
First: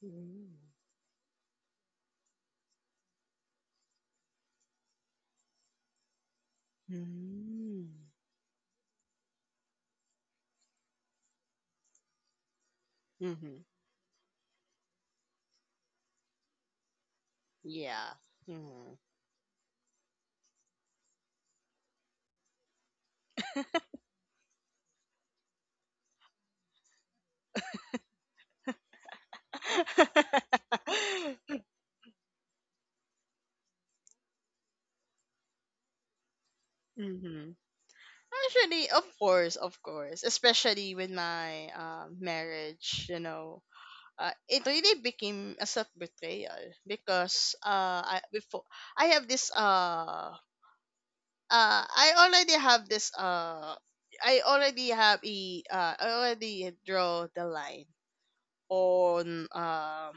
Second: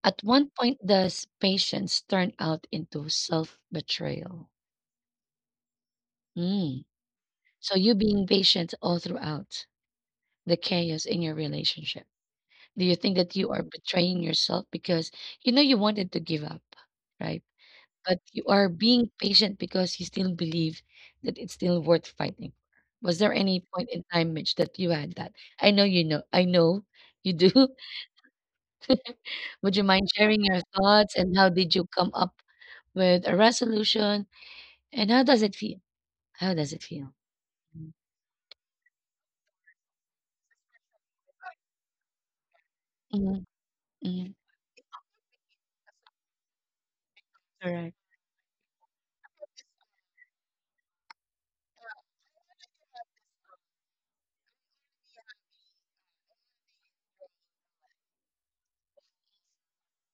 Speaker 1: at one point, does patience turn out into self-betrayal? Mm. So
Speaker 2: Mm-hmm.
Speaker 1: you being patient all throughout the chaos in your relationship. Do you think that you are
Speaker 2: Mm-hmm.
Speaker 1: betraying yourself because you know you wanted to give up, right?
Speaker 2: Yeah.
Speaker 1: But you are
Speaker 2: Mm-hmm.
Speaker 1: being patient because you still believe that it's still worth fighting for. Was there any point in time, Mitch, that you had that? I know you know. I know you do. <laughs> Would you mind sharing your thoughts and how
Speaker 2: <laughs>
Speaker 1: did you come up with a resolution? And how does it feel? How does it feel?
Speaker 2: Mm-hmm.
Speaker 1: Mm.
Speaker 2: Actually, of course, especially with my marriage, you
Speaker 1: Mhm,
Speaker 2: know,
Speaker 1: mhm,
Speaker 2: it really became a self betrayal because I have this I already have this I already have a I already draw the line on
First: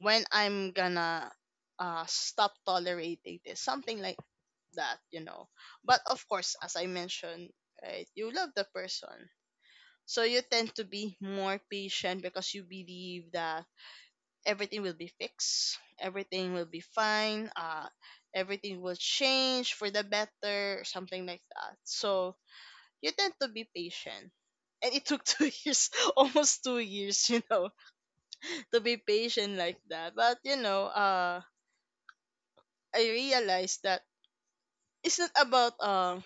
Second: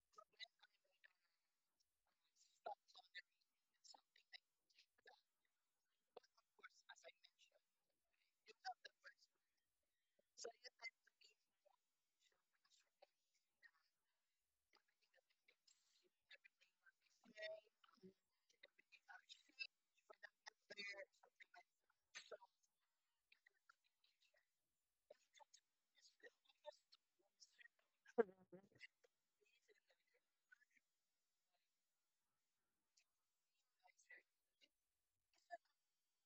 Speaker 2: when I'm gonna stop tolerating this, something like that, you know. But of course, as I mentioned, right, you love the person, so you tend to be more patient because you believe that everything will be fixed, everything will be fine, everything will change for the better, something like that. So you tend to be patient. And it took <laughs> 2 years, almost 2 years, you know, to be patient like that. But you know, I realized that it's not about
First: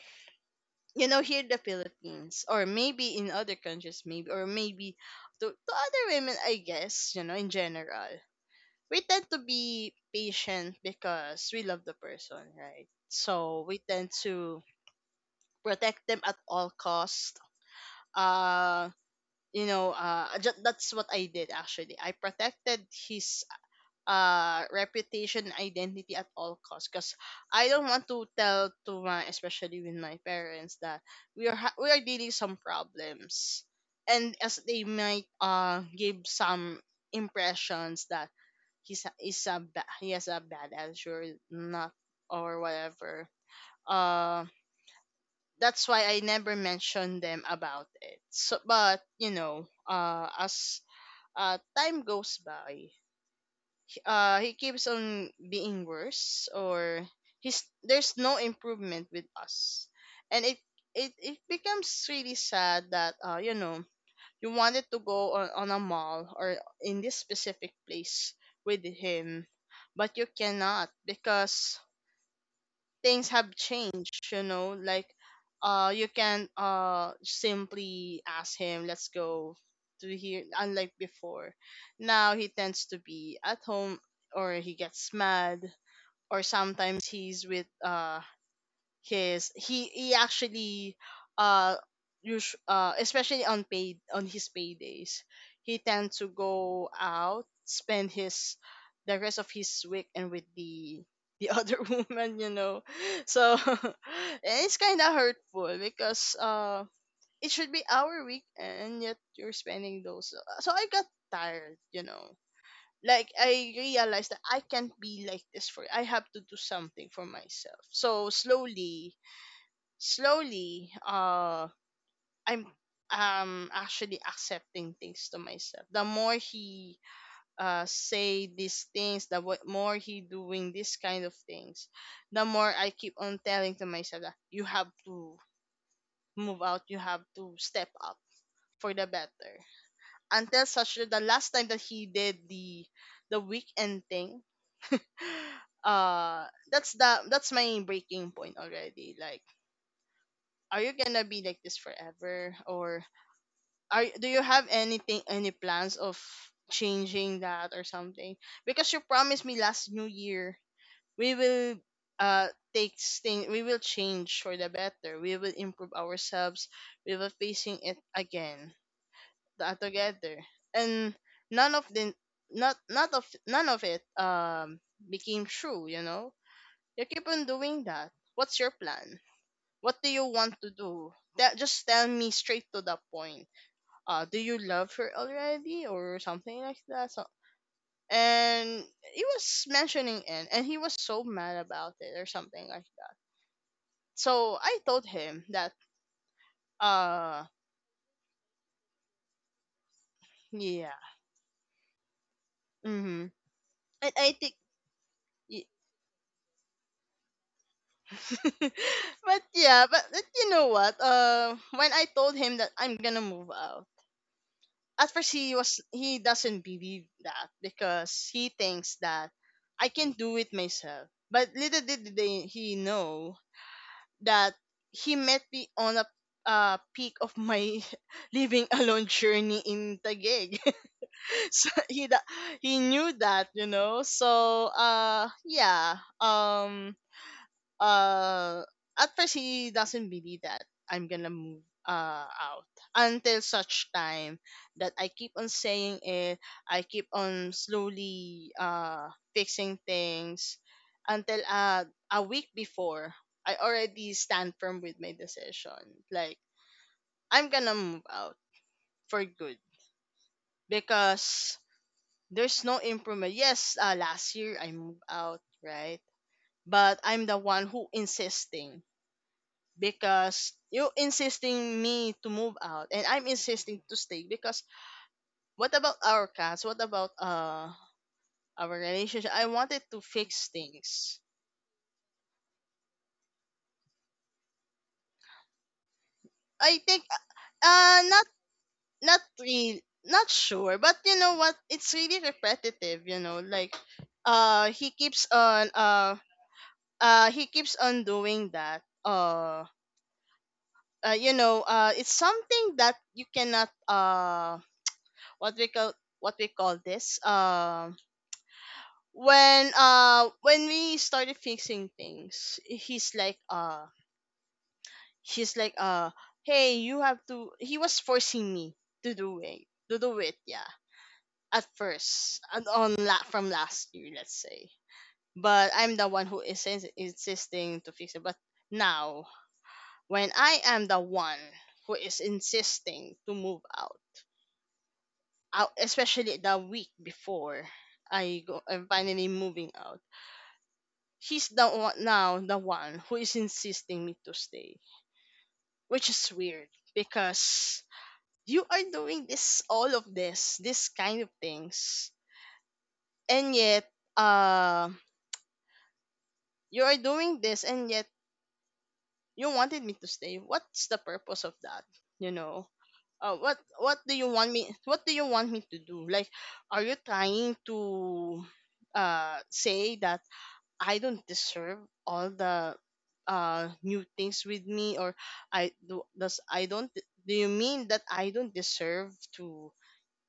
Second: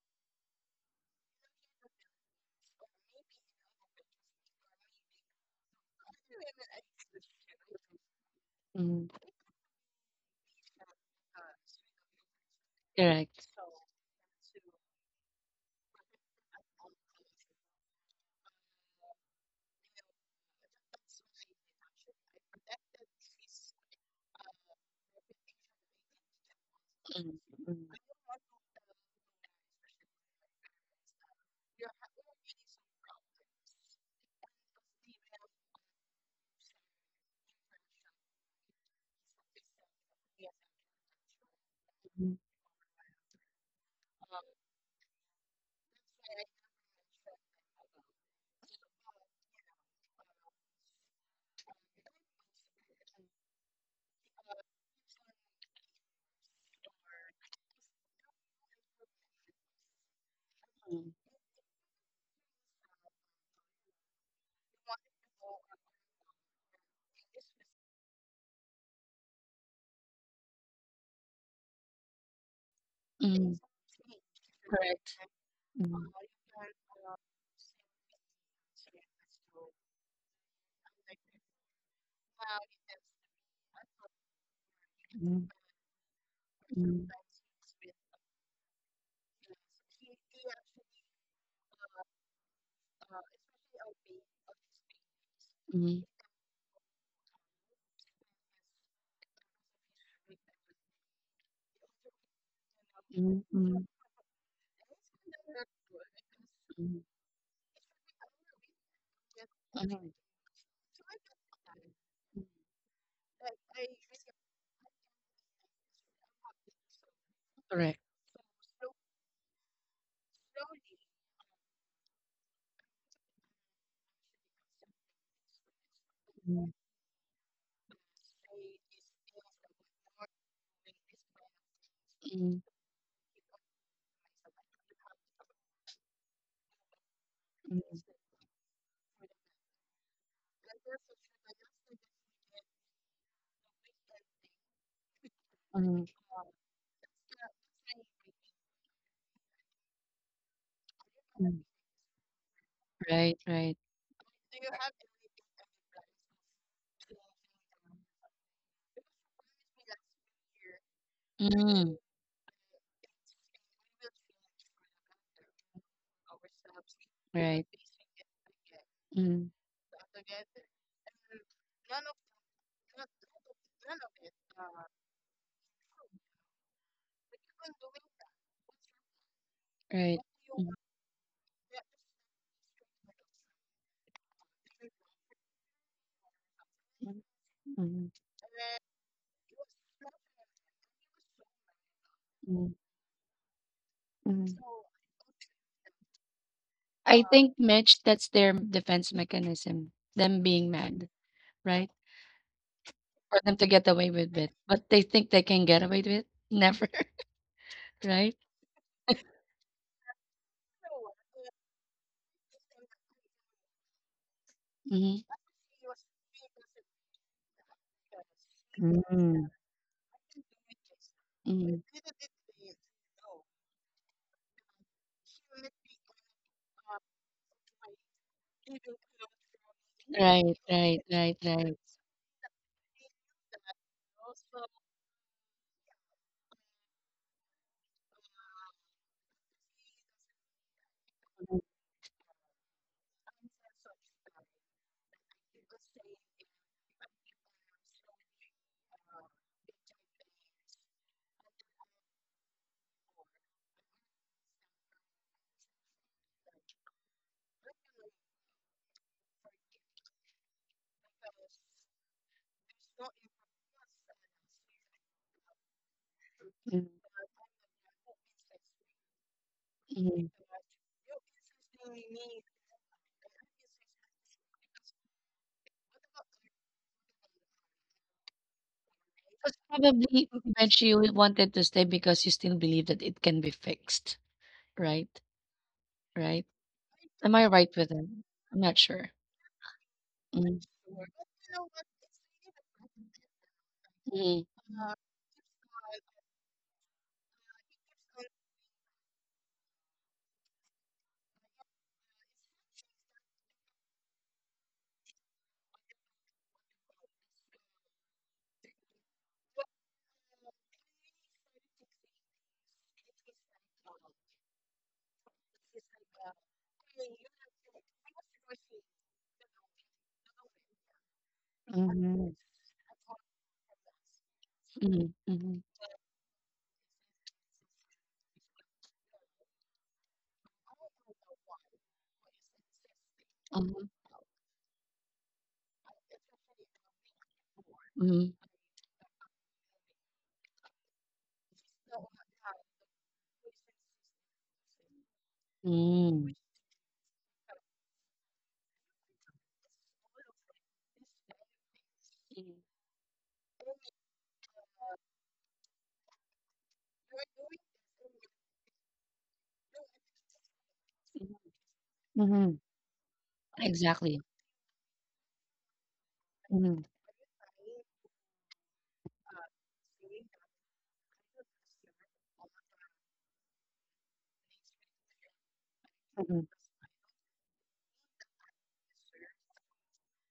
Speaker 2: you know, here in the Philippines, or maybe in other countries, maybe, or maybe to other women, I guess, you know, in general, we
Speaker 1: mhm.
Speaker 2: tend to be patient because we love the person, right?
Speaker 1: Correct.
Speaker 2: So we tend to protect them at all cost. uh you know, that's what I did actually. I protected his reputation identity at all costs because
Speaker 1: Mm,
Speaker 2: I don't want to tell to my, especially with my parents, that we are dealing some problems, and as they might give some impressions that he has a bad attitude, not, or whatever. uh that's why I never mentioned them about it. So, but you know, as time goes by, he keeps on being worse, or he's there's no improvement with us. And it becomes really sad that you know, you wanted to go on a mall or in this specific place with him, but you cannot because things have
Speaker 1: mm.
Speaker 2: changed, you know, like
Speaker 1: Correct. Mm.
Speaker 2: you can simply ask him, let's go to here, unlike before. Now he tends to be at home, or he gets
Speaker 1: Mm,
Speaker 2: mad, or sometimes
Speaker 1: mm.
Speaker 2: he's with his he actually uh especially on paid on his paydays, he
Speaker 1: Mhm,
Speaker 2: tend to go out, spend his the rest of his week and with the <laughs> other woman, you know.
Speaker 1: mhm,
Speaker 2: So <laughs>
Speaker 1: mhm,
Speaker 2: and it's kind of hurtful because
Speaker 1: mhm,
Speaker 2: it should be our week and yet you're spending
Speaker 1: mhm.
Speaker 2: those so I got tired, you know, like I realized that I can't be like this. For I have to do something for myself.
Speaker 1: Correct.
Speaker 2: So slowly, slowly, I'm actually accepting things to myself. The more
Speaker 1: Mhm,
Speaker 2: he say these things, the more he doing this kind of things, the
Speaker 1: mhm,
Speaker 2: more I keep on telling to myself that you have to move out, you have to step
Speaker 1: mhm,
Speaker 2: up for the better. Until such that the last time that he did the weekend thing, <gasps> <sighs>
Speaker 1: mhm,
Speaker 2: uh that's the that's my breaking point already. Like, are you gonna be
Speaker 1: mhm.
Speaker 2: like this forever, or
Speaker 1: Right, right.
Speaker 2: are do you have anything, any plans of changing that or something? Because you promised me last new year we will
Speaker 1: Mm,
Speaker 2: uh take thing, we will change for the better, we will improve ourselves, we will
Speaker 1: right.
Speaker 2: facing it again
Speaker 1: Mm.
Speaker 2: together. And none of the not not of none of it became true, you know. You keep on doing that. What's your plan? What do
Speaker 1: Right.
Speaker 2: you want to do? That, just tell me straight to the point. Do you love her already or something like that?
Speaker 1: Mhm,
Speaker 2: So,
Speaker 1: mhm,
Speaker 2: and he was mentioning it, and he was so mad about it or something
Speaker 1: mhm,
Speaker 2: like that.
Speaker 1: mhm.
Speaker 2: So I told him that,
Speaker 1: I
Speaker 2: uh,
Speaker 1: think, Mitch, that's their defense mechanism, them being
Speaker 2: yeah,
Speaker 1: mad, right?
Speaker 2: mm-hmm.
Speaker 1: For them to get away
Speaker 2: And I
Speaker 1: with it.
Speaker 2: think.
Speaker 1: But they think they
Speaker 2: y-
Speaker 1: can get away with it? Never, <laughs> right?
Speaker 2: <laughs> but yeah, but you know what? When I told him that I'm gonna move out, at
Speaker 1: Hmm.
Speaker 2: first he was he doesn't believe that because he thinks that I can do it myself. But
Speaker 1: Hmm.
Speaker 2: little did they, he know that he met me on a peak of my <laughs> living alone journey in
Speaker 1: Right,
Speaker 2: Taguig.
Speaker 1: right, right,
Speaker 2: <laughs> So
Speaker 1: right.
Speaker 2: he knew that, you know. So yeah, uh at first he doesn't believe that I'm gonna move out until such time that I keep on saying it, I keep on slowly fixing things until a week before I already stand firm with my decision. Like, I'm gonna move out for good because there's no improvement. Yes, last year I moved out, right?
Speaker 1: Mhm,
Speaker 2: But I'm the one who insisting
Speaker 1: mhm.
Speaker 2: because you insisting me to move out and I'm insisting to stay because what about our cats? What about our relationship? I
Speaker 1: Because
Speaker 2: wanted to
Speaker 1: probably,
Speaker 2: fix
Speaker 1: Mitch, you
Speaker 2: things.
Speaker 1: wanted to stay because you still believe that it can be fixed, right? Right?
Speaker 2: I think
Speaker 1: Am I right with them?
Speaker 2: not
Speaker 1: I'm not sure.
Speaker 2: not real not
Speaker 1: Mm-hmm.
Speaker 2: sure, but you know what? It's really repetitive, like uh he keeps on uh he keeps on doing that. It's something that you cannot what we call what we call this. When we started fixing things he's like hey you have to he was forcing me to do it to do it, yeah, at
Speaker 1: Mm-hmm.
Speaker 2: first and from last year, let's say.
Speaker 1: Mm-hmm. Mm-hmm.
Speaker 2: But I'm the one who insisting to fix it, but now when I am the one who is insisting to move
Speaker 1: Uh-huh.
Speaker 2: out especially the week before
Speaker 1: Mm-hmm.
Speaker 2: I'm finally moving out. He's the one now, the one who is insisting me to stay, which is weird because you are doing this, all of this kind of things, and yet uh you are doing this and yet you wanted me to stay. What's the purpose of that? You
Speaker 1: Mm-hmm.
Speaker 2: know. What do
Speaker 1: Exactly.
Speaker 2: you want me to do, like,
Speaker 1: Mhm,
Speaker 2: are you trying to say that I don't deserve all the new things with me? Or I do does
Speaker 1: mhm.
Speaker 2: I don't Do you mean that I don't deserve to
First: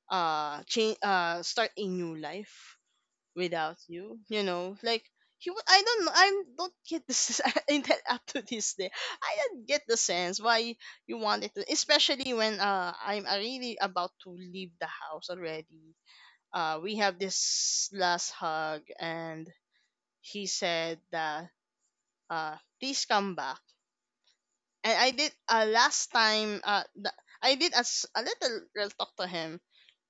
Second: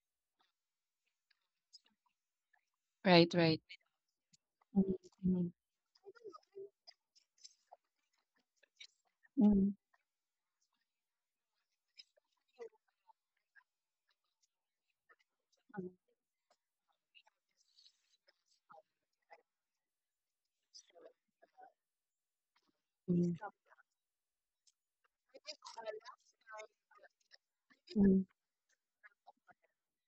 Speaker 2: change, start a new life
Speaker 1: Right, right.
Speaker 2: without you? You know,
Speaker 1: Mhm,
Speaker 2: like, he would I don't know, I don't get this <laughs> in that up to this day. I don't
Speaker 1: mhm,
Speaker 2: get the sense why you wanted to, especially when I'm really about to leave the house already. We have this last hug and he said that please come
Speaker 1: mhm,
Speaker 2: back. And I did last time I did as a
Speaker 1: mhm,
Speaker 2: little real talk to him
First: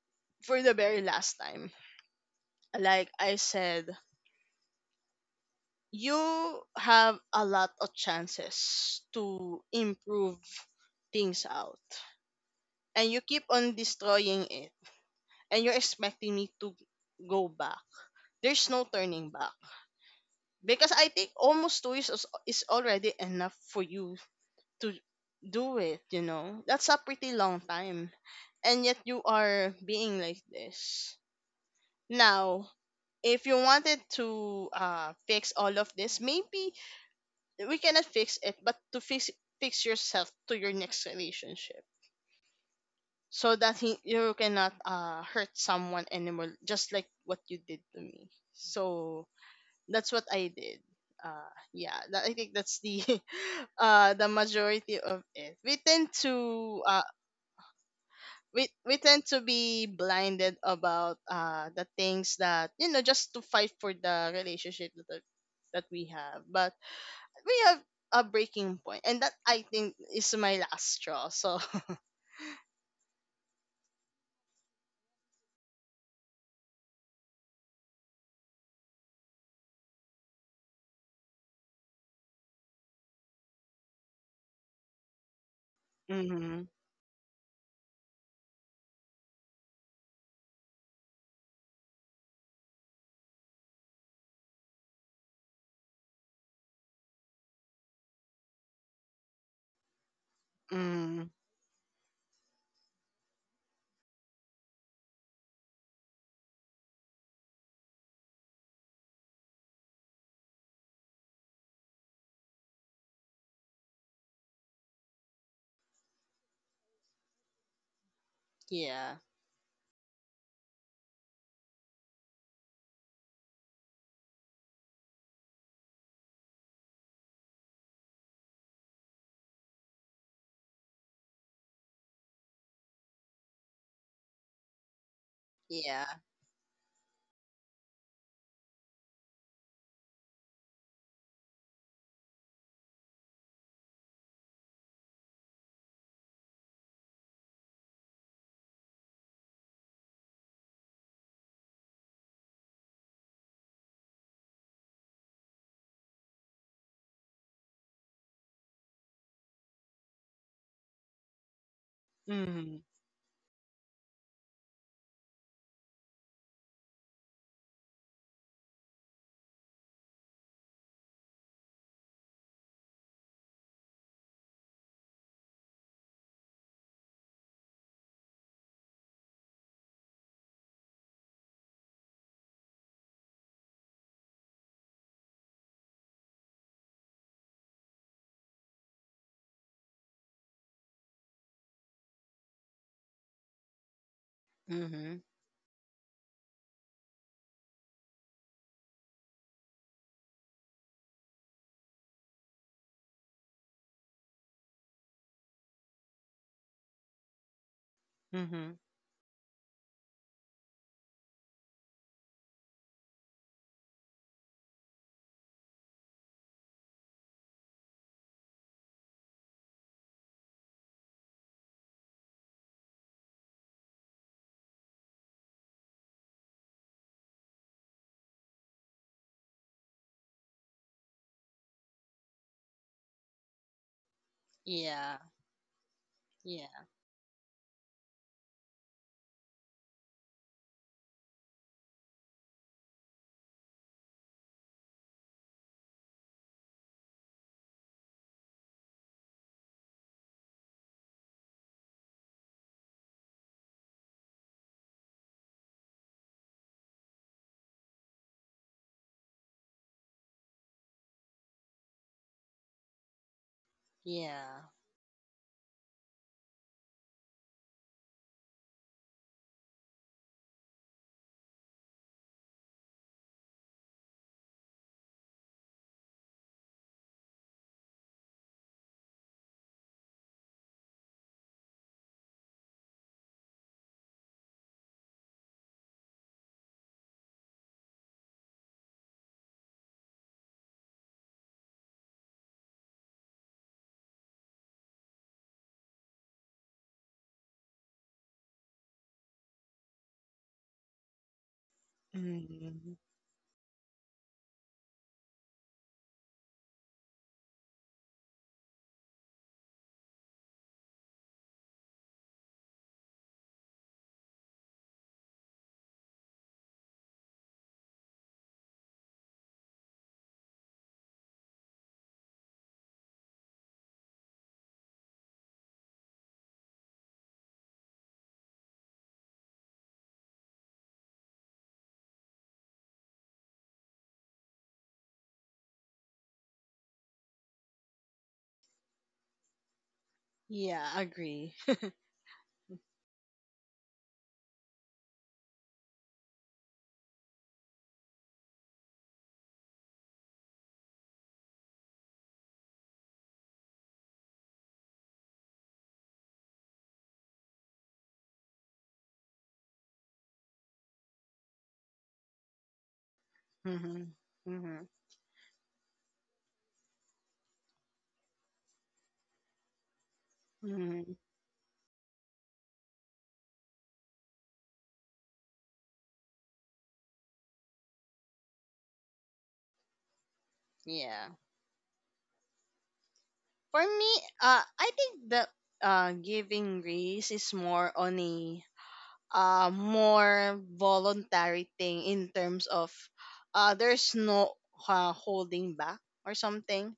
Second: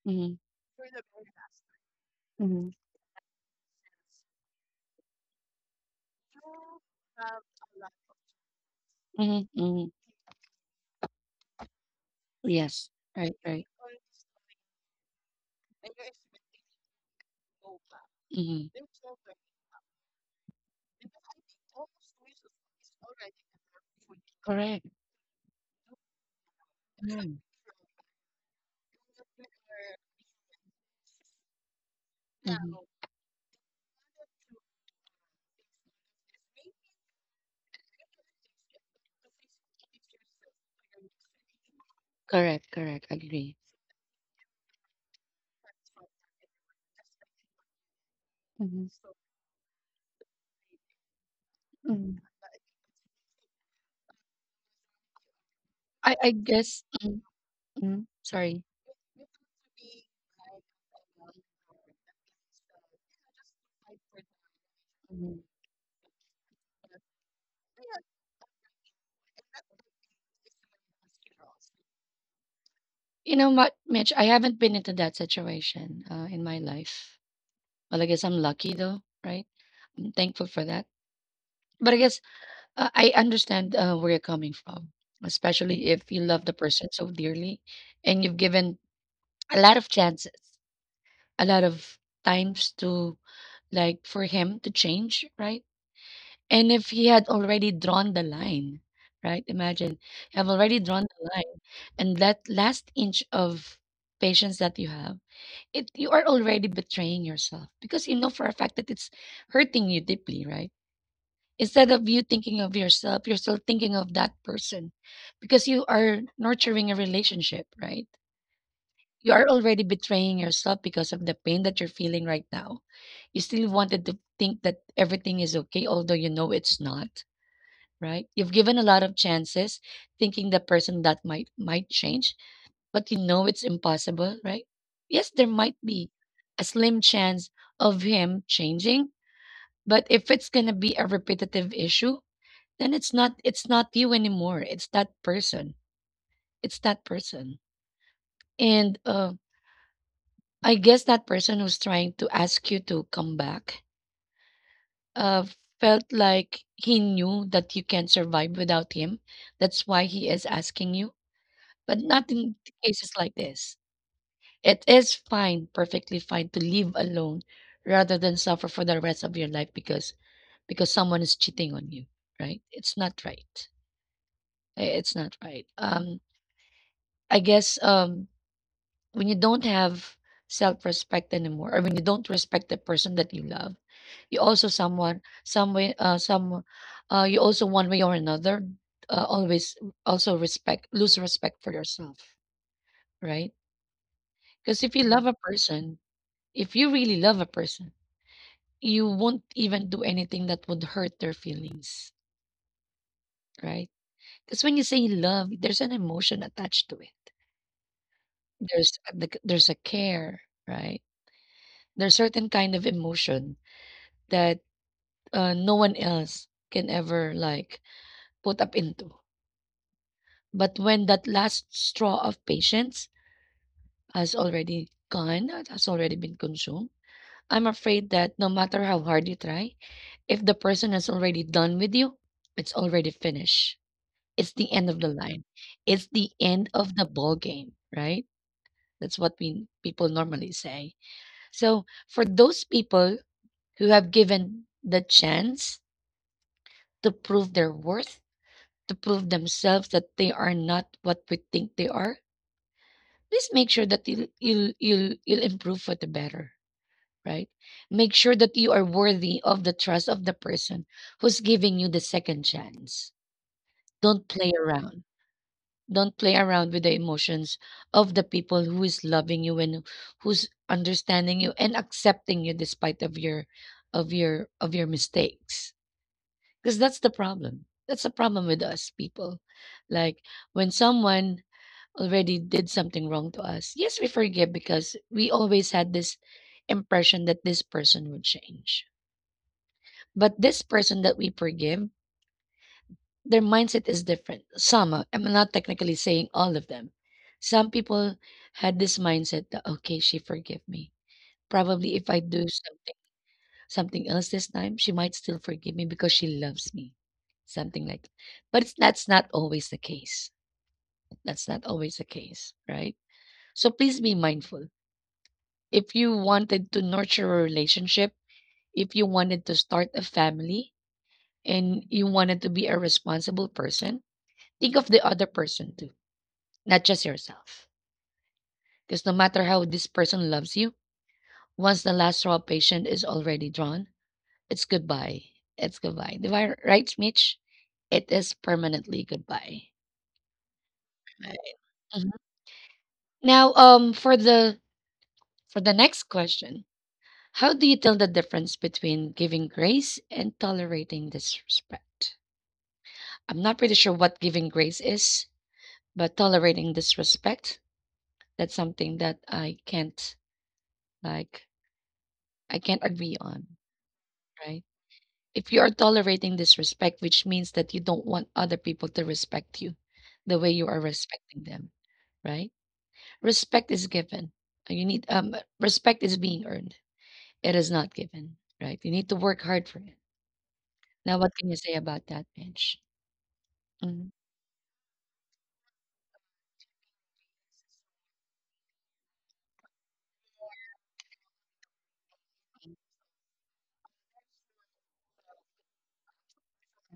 Speaker 1: mhm, mhm,
Speaker 2: for the very last time.
Speaker 1: mhm,
Speaker 2: Like I said, you have a lot of chances
Speaker 1: mhm,
Speaker 2: to
Speaker 1: mhm.
Speaker 2: improve things out,
Speaker 1: Yes.
Speaker 2: and you
Speaker 1: Right,
Speaker 2: keep
Speaker 1: right.
Speaker 2: on destroying it, and you're expecting me to go back.
Speaker 1: Mhm.
Speaker 2: There's no turning back because I think almost 2 years is already enough for you
Speaker 1: Correct.
Speaker 2: to do it, you know? That's a pretty
Speaker 1: Mm,
Speaker 2: long time. And yet you are being like this. Now,
Speaker 1: mhm.
Speaker 2: if you wanted to fix all of this, maybe we cannot fix it, but to fix yourself to your next relationship
Speaker 1: Correct, correct.
Speaker 2: so
Speaker 1: Agree.
Speaker 2: that you cannot hurt someone anymore, just like what you did to me.
Speaker 1: Mhm,
Speaker 2: So that's what I did.
Speaker 1: mhm.
Speaker 2: I think that's the <laughs> the majority of it.
Speaker 1: I guess. Mhm, mhm. Sorry.
Speaker 2: We tend to be blinded about the things that, you know, just to fight for the relationship that we have, but we have a breaking point, and that I think is my last straw. So
Speaker 1: You know what, Mitch? I haven't been into that situation in my life. Well, I guess I'm lucky though, right? I'm thankful for that. But I guess I understand where you're coming from, especially
Speaker 2: <laughs>
Speaker 1: if you love the
Speaker 2: mm-hmm,
Speaker 1: person so dearly and you've given a lot of chances, a lot of times to like for him to change, right? And if he had already drawn the line, right? Imagine you have already drawn
Speaker 2: mm,
Speaker 1: the line and that last inch of patience that you have, it you are already betraying yourself because you know for a fact that it's hurting you deeply, right? Instead of you thinking of yourself, you're still thinking of that person because you are nurturing a relationship, right?
Speaker 2: yeah,
Speaker 1: You are already betraying yourself because of the pain that you're feeling right now. You still wanted to think that everything is okay, although you know it's not, right? You've given a lot of chances thinking the person that might change, but you know it's impossible, right? Yes, there might
Speaker 2: yeah,
Speaker 1: be a slim chance of him changing, but if it's gonna be a repetitive issue, then it's not you anymore. It's that person. It's that person. And I guess that person who's trying to ask you to come back uh, felt like he knew that you can't survive without him. That's why he is asking you, but not in
Speaker 2: mm-hmm,
Speaker 1: cases like this. It is fine, perfectly fine to live alone rather than suffer for the rest of your life because someone is cheating on you, right? It's not right. Eh, it's not right. I guess when you don't have self-respect anymore, or when you don't respect the person that you love, you also someone some way some you also one way or another always also respect lose respect for yourself, right? Because if you
Speaker 2: mm-hmm,
Speaker 1: love a person, if you really love a person, you won't even do anything that would hurt their feelings, right? Because when you say love, there's an emotion attached to it.
Speaker 2: mm-hmm,
Speaker 1: There's a care, right? There's certain kind of emotion that no one else can ever like put up into. But when that last straw of patience has already gone, has already been consumed, I'm afraid that no matter how hard you try, if the person has already done with you, it's already finished. It's the end of the
Speaker 2: yeah,
Speaker 1: line. It's the end
Speaker 2: yeah,
Speaker 1: of the ball game, right? That's what we people normally say. So for those people who have given the chance to prove their worth to prove themselves that they are not what we think they are, please make sure that you'll improve for the better, right? Make sure that you are worthy of the trust of the person who's giving you the second chance. Don't play
Speaker 2: yeah,
Speaker 1: around. Don't play around with the emotions of the people who is loving you and who's understanding you and accepting you despite of your of your mistakes. Because that's the problem. That's the problem with us people. Like when someone already did something wrong to us, yes, we forgive because we always had this impression that this person would change. But this person that we forgive, their mindset is different. Some, I'm not technically saying all of them. Some people had this mindset that, okay, she forgave me. Probably if I do
Speaker 2: mm-hmm,
Speaker 1: something, something else this time, she might still forgive me because she loves me. Something like that. But that's not always the case. That's not always the case, right? So please be mindful. If you wanted to nurture a relationship, if you wanted to start a family, and you wanted to be a responsible person, think of the other person too, not just yourself. Because no matter how this person loves you, once the last straw patient is already drawn, it's goodbye. It's goodbye. Di ba? Right, Mitch? It is permanently goodbye.
Speaker 2: yeah,
Speaker 1: Right.
Speaker 2: agree. <laughs>
Speaker 1: Mhm. Now, for the next question, how do you tell the difference between giving grace and tolerating disrespect? I'm not pretty sure what giving grace is, but tolerating disrespect, that's something that I can't, like, I can't agree on,
Speaker 2: Mm-hmm,
Speaker 1: right?
Speaker 2: mm-hmm,
Speaker 1: If you are tolerating disrespect, which means that you don't want other people to respect you the way you are
Speaker 2: mm-hmm,
Speaker 1: respecting them, right? Respect is given. You need respect is being earned. It is not given, right? You need to work hard for it. Now
Speaker 2: yeah.
Speaker 1: what can you say about that, Bench?
Speaker 2: For me,
Speaker 1: Mhm.
Speaker 2: I think the giving grace is more on a more voluntary thing in terms of there's no holding back or something,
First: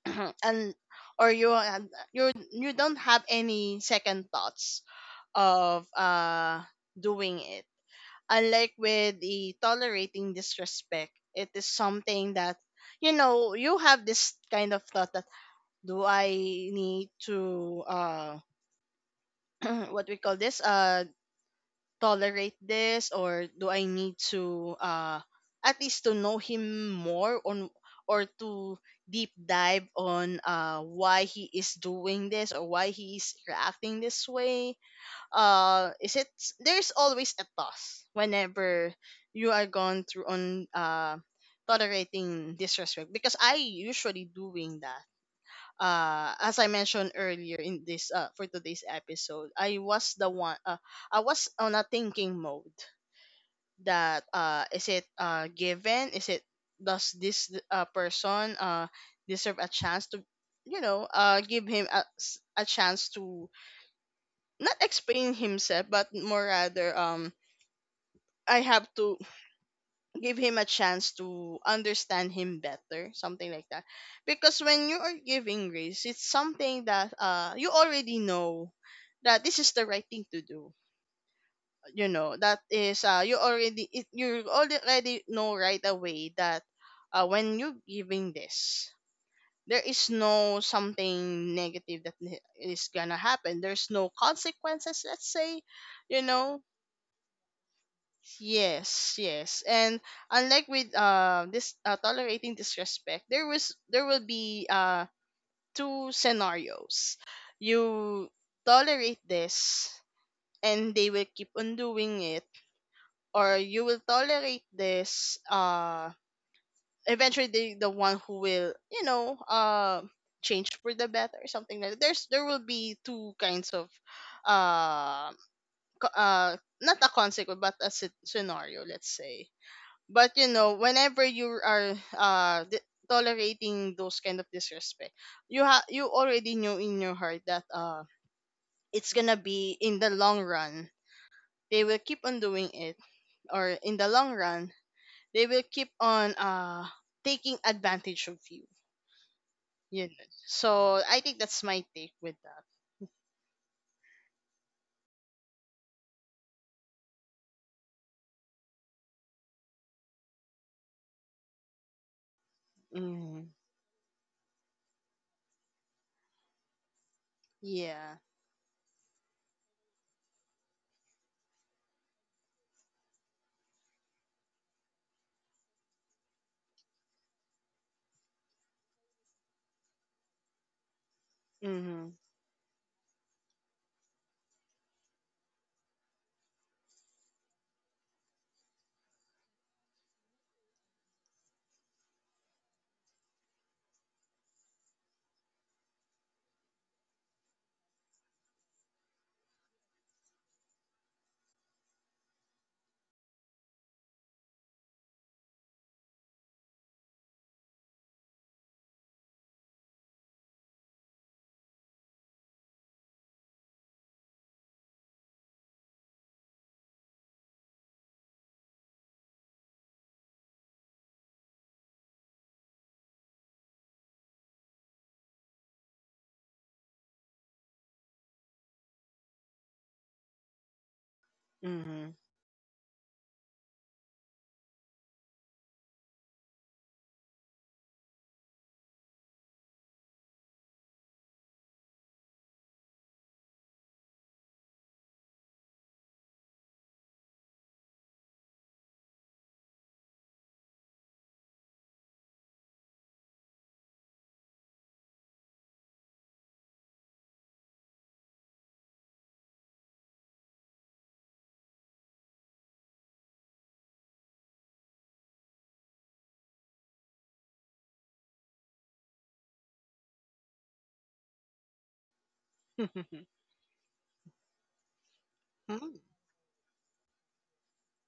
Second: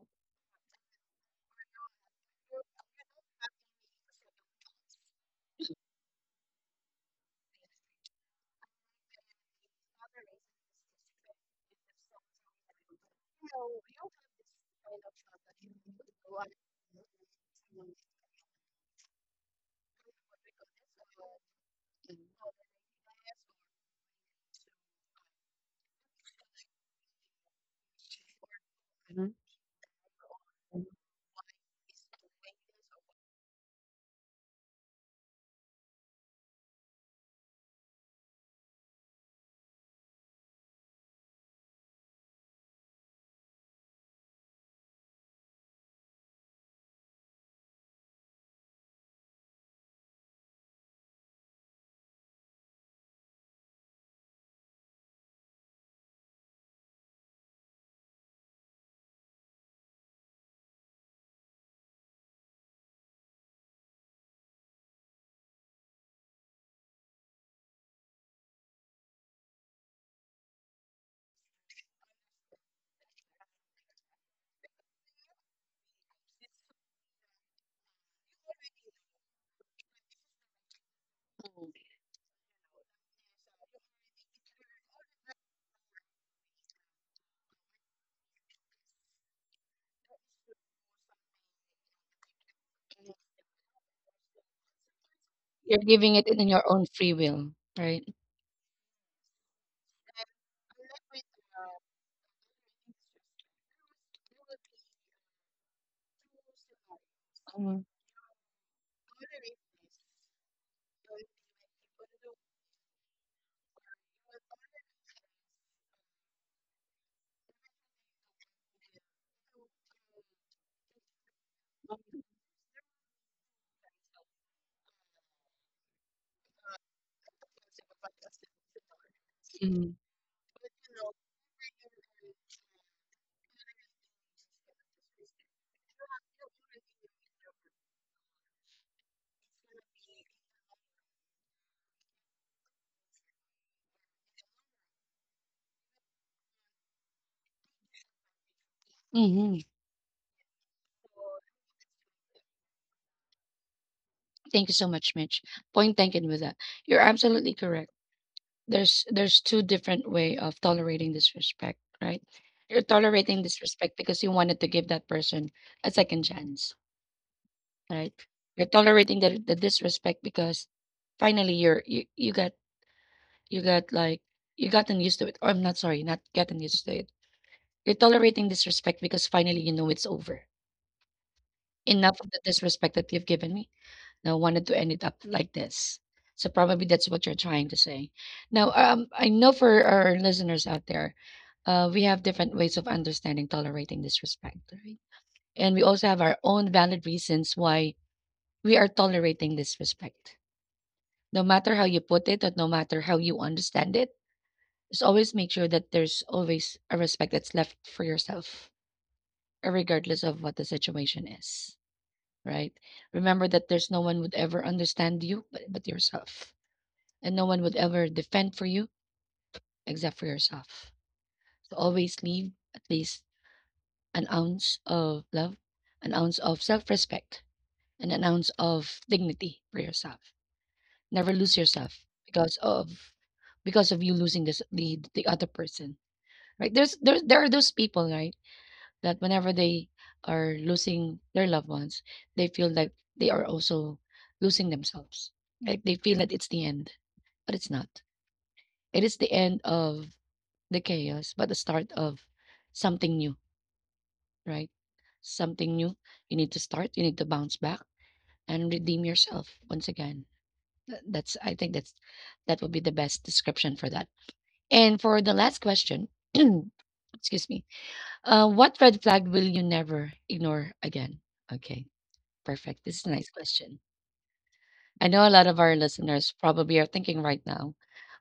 Speaker 2: <clears throat> and or you don't have any second thoughts of doing it. Unlike with the tolerating disrespect, it is something that you know, you have this kind of thought that do I need to <clears throat> what we call this tolerate this, or do I need to at least to know him more on, or to deep dive on why he is doing this or why he is reacting this way. Is it There's always a toss whenever you are going through on tolerating disrespect, because I usually doing that. As I mentioned earlier in this for today's episode, I was the one. I was on a thinking mode that is it given? Is it, does this person deserve a chance to, you know, give him a chance to not explain himself, but more rather I have to give him a chance to understand him better, something like that. Because when you are giving grace, it's something that you already know that this is the right thing to do. You know that is you already know right away that when you giving this, there is no something negative that is gonna happen, there's no consequences, let's say.
Speaker 1: You're giving it
Speaker 2: You
Speaker 1: in your
Speaker 2: know.
Speaker 1: own free will, right?
Speaker 2: Yes, yes. And unlike with this tolerating disrespect, there will be two scenarios.
Speaker 1: Mhm.
Speaker 2: You tolerate this and they will keep on doing it, or you will tolerate this, eventually they the one who will, you know, change for the better or something like that. There's there will be two kinds of uh co- uh not a consequence but a scenario, let's say.
Speaker 1: Mm,
Speaker 2: But you know, whenever you are tolerating those kind of disrespect, you already know in your heart that it's gonna be in the long run, they will keep on doing it, or in the long run they will keep on taking advantage of you,
Speaker 1: mhm.
Speaker 2: you know. So I think that's my take with that.
Speaker 1: Thank you so much, Mitch. Point taken with that. You're absolutely correct. There's two different way of tolerating disrespect, right? You're tolerating
Speaker 2: Mm-hmm.
Speaker 1: disrespect because you wanted to give that person a second chance, right?
Speaker 2: Yeah.
Speaker 1: You're tolerating the disrespect because finally you got like you gotten used to it. Or I'm not sorry, not gotten used to it. You're tolerating disrespect because finally you know it's over. Enough
Speaker 2: Mm-hmm.
Speaker 1: of the disrespect that you've given me. Now, wanted to end it up like this. So probably that's what you're trying to say. Now, I know for our listeners out there, we have different ways of understanding, tolerating disrespect, right? And we also have our own valid reasons why we are tolerating disrespect. No matter how you put it, or no matter how you understand it, just always make sure that there's always a respect that's left for yourself, regardless of what the situation is, right? Remember that there's no one would ever understand you but yourself, and no one would ever defend for you except for yourself. So always leave at least an ounce of love, an ounce of self respect, and an ounce of dignity for yourself. Never lose yourself
Speaker 2: Mm-hmm.
Speaker 1: because of because of you losing this the other person. Right? There are those people, right, that whenever they are losing their loved ones, they feel like they are also losing themselves. Like they feel that it's the end, but it's not. It is the end of the chaos, but the start of something new, right? Something new. You need to start, you need to bounce back and redeem yourself once again. That's I think that's that would be the best description for that. And for the last question, <clears throat> excuse me. What red flag will you never ignore again? Okay, perfect. This is a nice
Speaker 2: <laughs>
Speaker 1: question. I know a lot of our
Speaker 2: Mm.
Speaker 1: listeners probably are thinking right now,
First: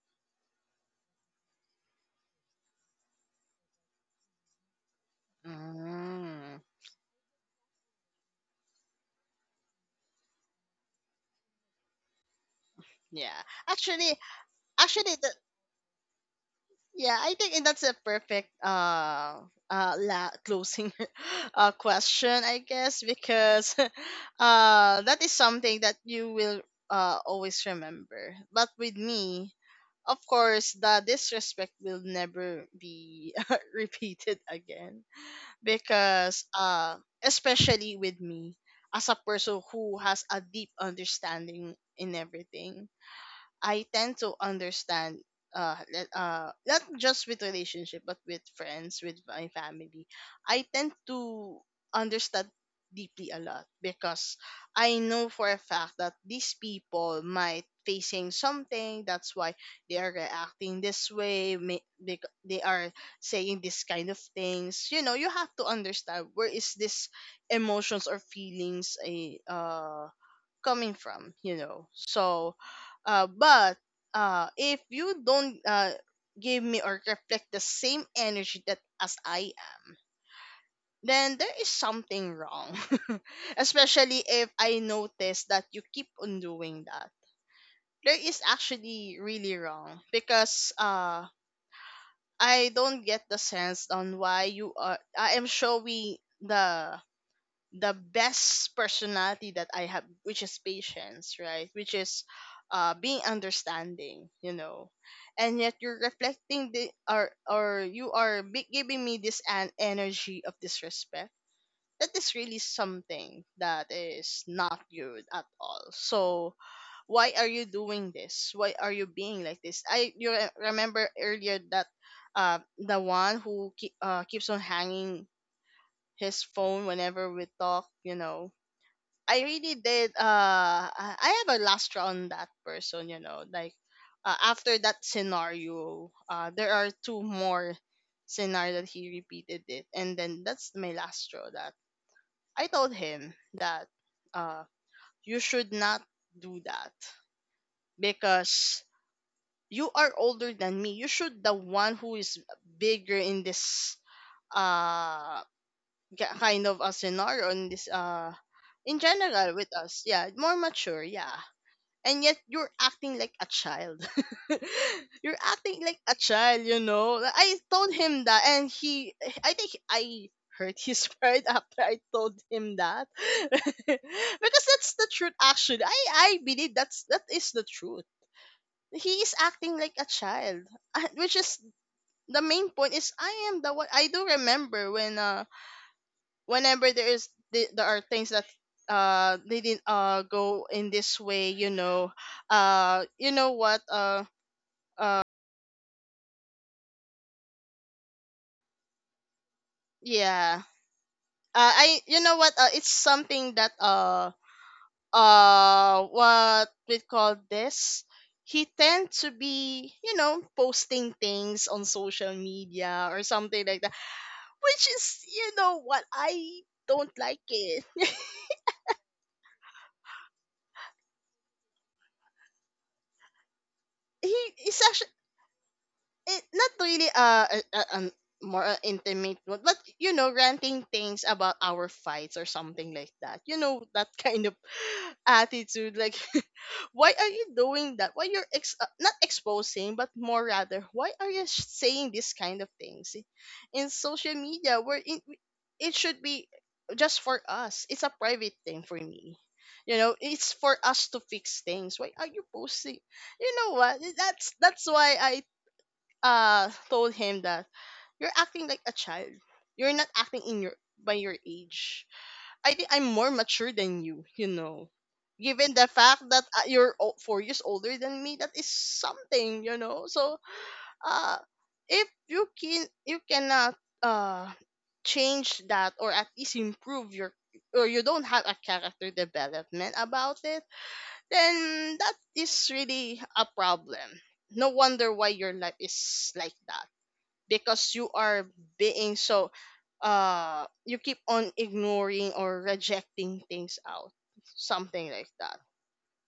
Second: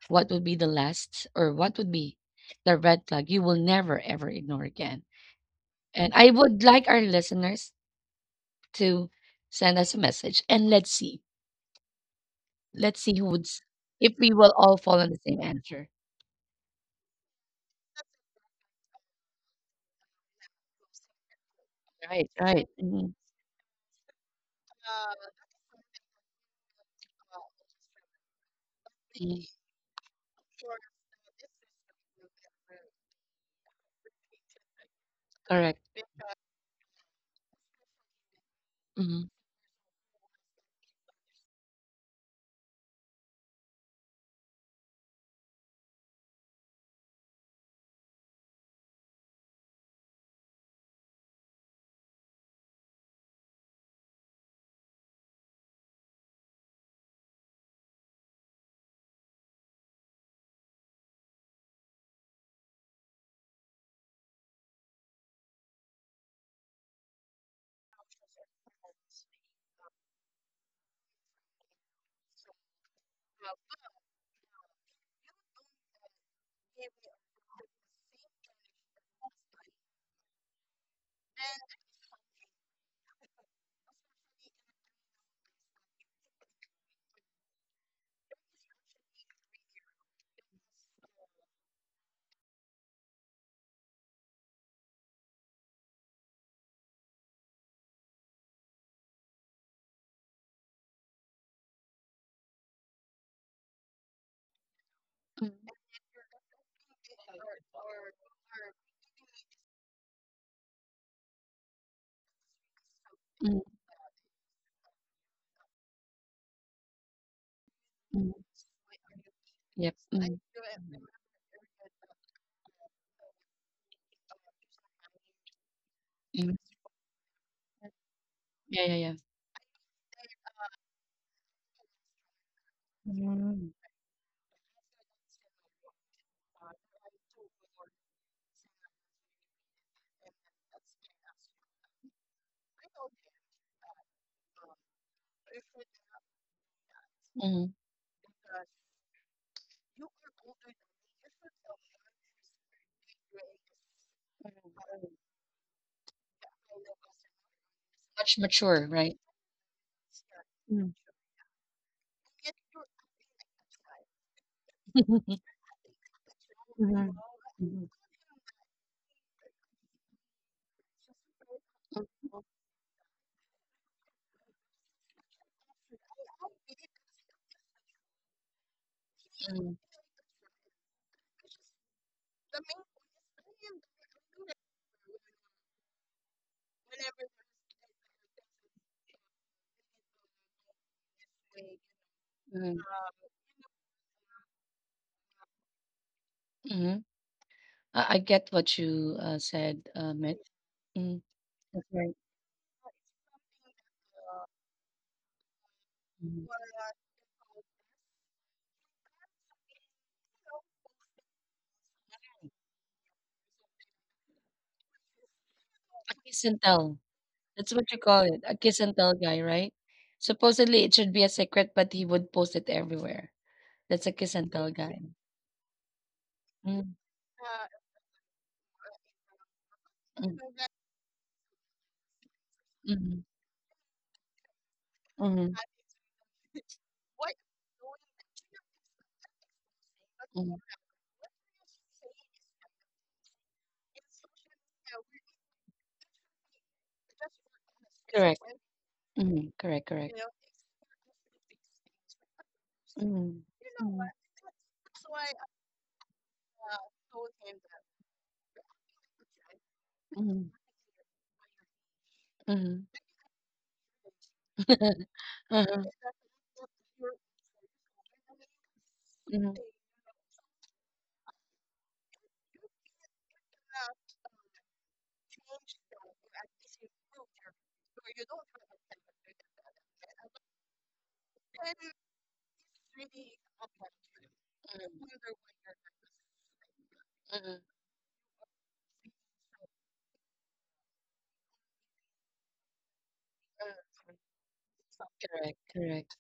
Speaker 1: what would be the last or what would be the red flag you will never ever ignore again? And I
Speaker 2: Mm,
Speaker 1: would like our listeners to send us a message and let's see. Let's see who
Speaker 2: yeah.
Speaker 1: would
Speaker 2: actually
Speaker 1: if we will all fall on
Speaker 2: actually
Speaker 1: the
Speaker 2: the.
Speaker 1: same answer.
Speaker 2: Yeah, I think, and that's a perfect closing <laughs>
Speaker 1: Right,
Speaker 2: question, I
Speaker 1: right.
Speaker 2: guess,
Speaker 1: Mhm,
Speaker 2: because <laughs> that is something that you will always remember. But with
Speaker 1: mhm,
Speaker 2: me, of course, the disrespect will never be <laughs> repeated again,
Speaker 1: correct.
Speaker 2: because especially with me, as a
Speaker 1: Mm,
Speaker 2: person who has a deep understanding in everything, I tend to understand not just with relationship, but with friends, with my family. I tend to understand deeply a lot, because I know for a fact that these people might facing something, that's why they are reacting this way. They are saying this kind of things, you know, you have to understand where is this emotions or feelings a coming from, you know. So but if you don't give me or reflect the same energy that as I am, then there is something wrong. <laughs> Especially if I notice that you keep on doing that, there is actually really wrong, because I don't get the sense on why you are I am showing the best personality that I have, which is patience, right? Which is being understanding, you know. And
Speaker 1: mm,
Speaker 2: yet you're reflecting the, or you are giving me this an energy of disrespect. That is really something
Speaker 1: mm,
Speaker 2: that is not good at all. So why are you doing
Speaker 1: mm,
Speaker 2: this? Why are you being like this?
Speaker 1: yep. Mm-hmm.
Speaker 2: Remember earlier that the one who keeps on hanging his
Speaker 1: Mm-hmm.
Speaker 2: phone whenever we talk, you know.
Speaker 1: Yeah, yeah, yeah.
Speaker 2: I really did. I have a last round that person. You know,
Speaker 1: Mm,
Speaker 2: like, after that scenario, there are two more scenario that he repeated it, and then that's my last straw. That I told him that uh, you should not do that
Speaker 1: mm.
Speaker 2: because you are older than me. You should the one who is bigger in this uh kind of a scenario in this
Speaker 1: Much mature,
Speaker 2: in
Speaker 1: right?
Speaker 2: general with us, yeah, more mature,
Speaker 1: Mm,
Speaker 2: yeah. And yet you're acting like a child. <laughs> You're
Speaker 1: hmm.
Speaker 2: acting like a child, you know. Like, I told him that, and I think I hurt his <laughs> pride after I told him that, <laughs> because that's the truth. Actually, I believe that's that is the truth. He is acting like a child, <laughs> which is the main point. Is I am the one. I do remember when whenever there are things that didn't go in this way, you know. You know what uh
Speaker 1: Mm-hmm. I get what you said, Mitch.
Speaker 2: yeah.
Speaker 1: Mm. That's
Speaker 2: I, you
Speaker 1: right.
Speaker 2: know what, it's something that
Speaker 1: Mm.
Speaker 2: what we call this, he tend to be, you know, posting things on social media or something like that, which is, you know what,
Speaker 1: But kiss
Speaker 2: I
Speaker 1: and tell.
Speaker 2: don't like
Speaker 1: That's
Speaker 2: it.
Speaker 1: what you
Speaker 2: <laughs>
Speaker 1: call it, a kiss and tell guy, right? Supposedly it should be a secret, but he would post it everywhere. That's a kiss
Speaker 2: He
Speaker 1: and tell
Speaker 2: is
Speaker 1: guy.
Speaker 2: actually, it not
Speaker 1: Mm,
Speaker 2: really an more intimate one, but you know,
Speaker 1: mm,
Speaker 2: ranting things about our fights or something like
Speaker 1: mhm,
Speaker 2: that. You know, that kind of <laughs>
Speaker 1: mhm,
Speaker 2: attitude, like, <laughs> why are you doing that? Why you're not exposing, but more
Speaker 1: mhm.
Speaker 2: rather, why are you saying this kind of things in social media? Where in, it should be just for us. It's a
Speaker 1: Correct.
Speaker 2: private thing for me.
Speaker 1: Mhm, correct,
Speaker 2: You know,
Speaker 1: correct.
Speaker 2: it's for us to fix things. Why are you posting?
Speaker 1: Mhm,
Speaker 2: You know what? That's why I told him that you're acting like a child. You're not acting
Speaker 1: mhm,
Speaker 2: in your by your age. I think
Speaker 1: mhm.
Speaker 2: I'm more mature than you, you know.
Speaker 1: <laughs>
Speaker 2: Given the
Speaker 1: Uh-huh,
Speaker 2: fact that you're 4 years older than me, that is
Speaker 1: mhm, mhm,
Speaker 2: something, you know. So, uh if you can you cannot uh change that, or at least improve your, or you don't have a character development about it, then that is really a problem. No wonder why your life is like that,
Speaker 1: mhm.
Speaker 2: because you are being so you keep on ignoring or rejecting things out, something like that.
Speaker 1: Correct, correct.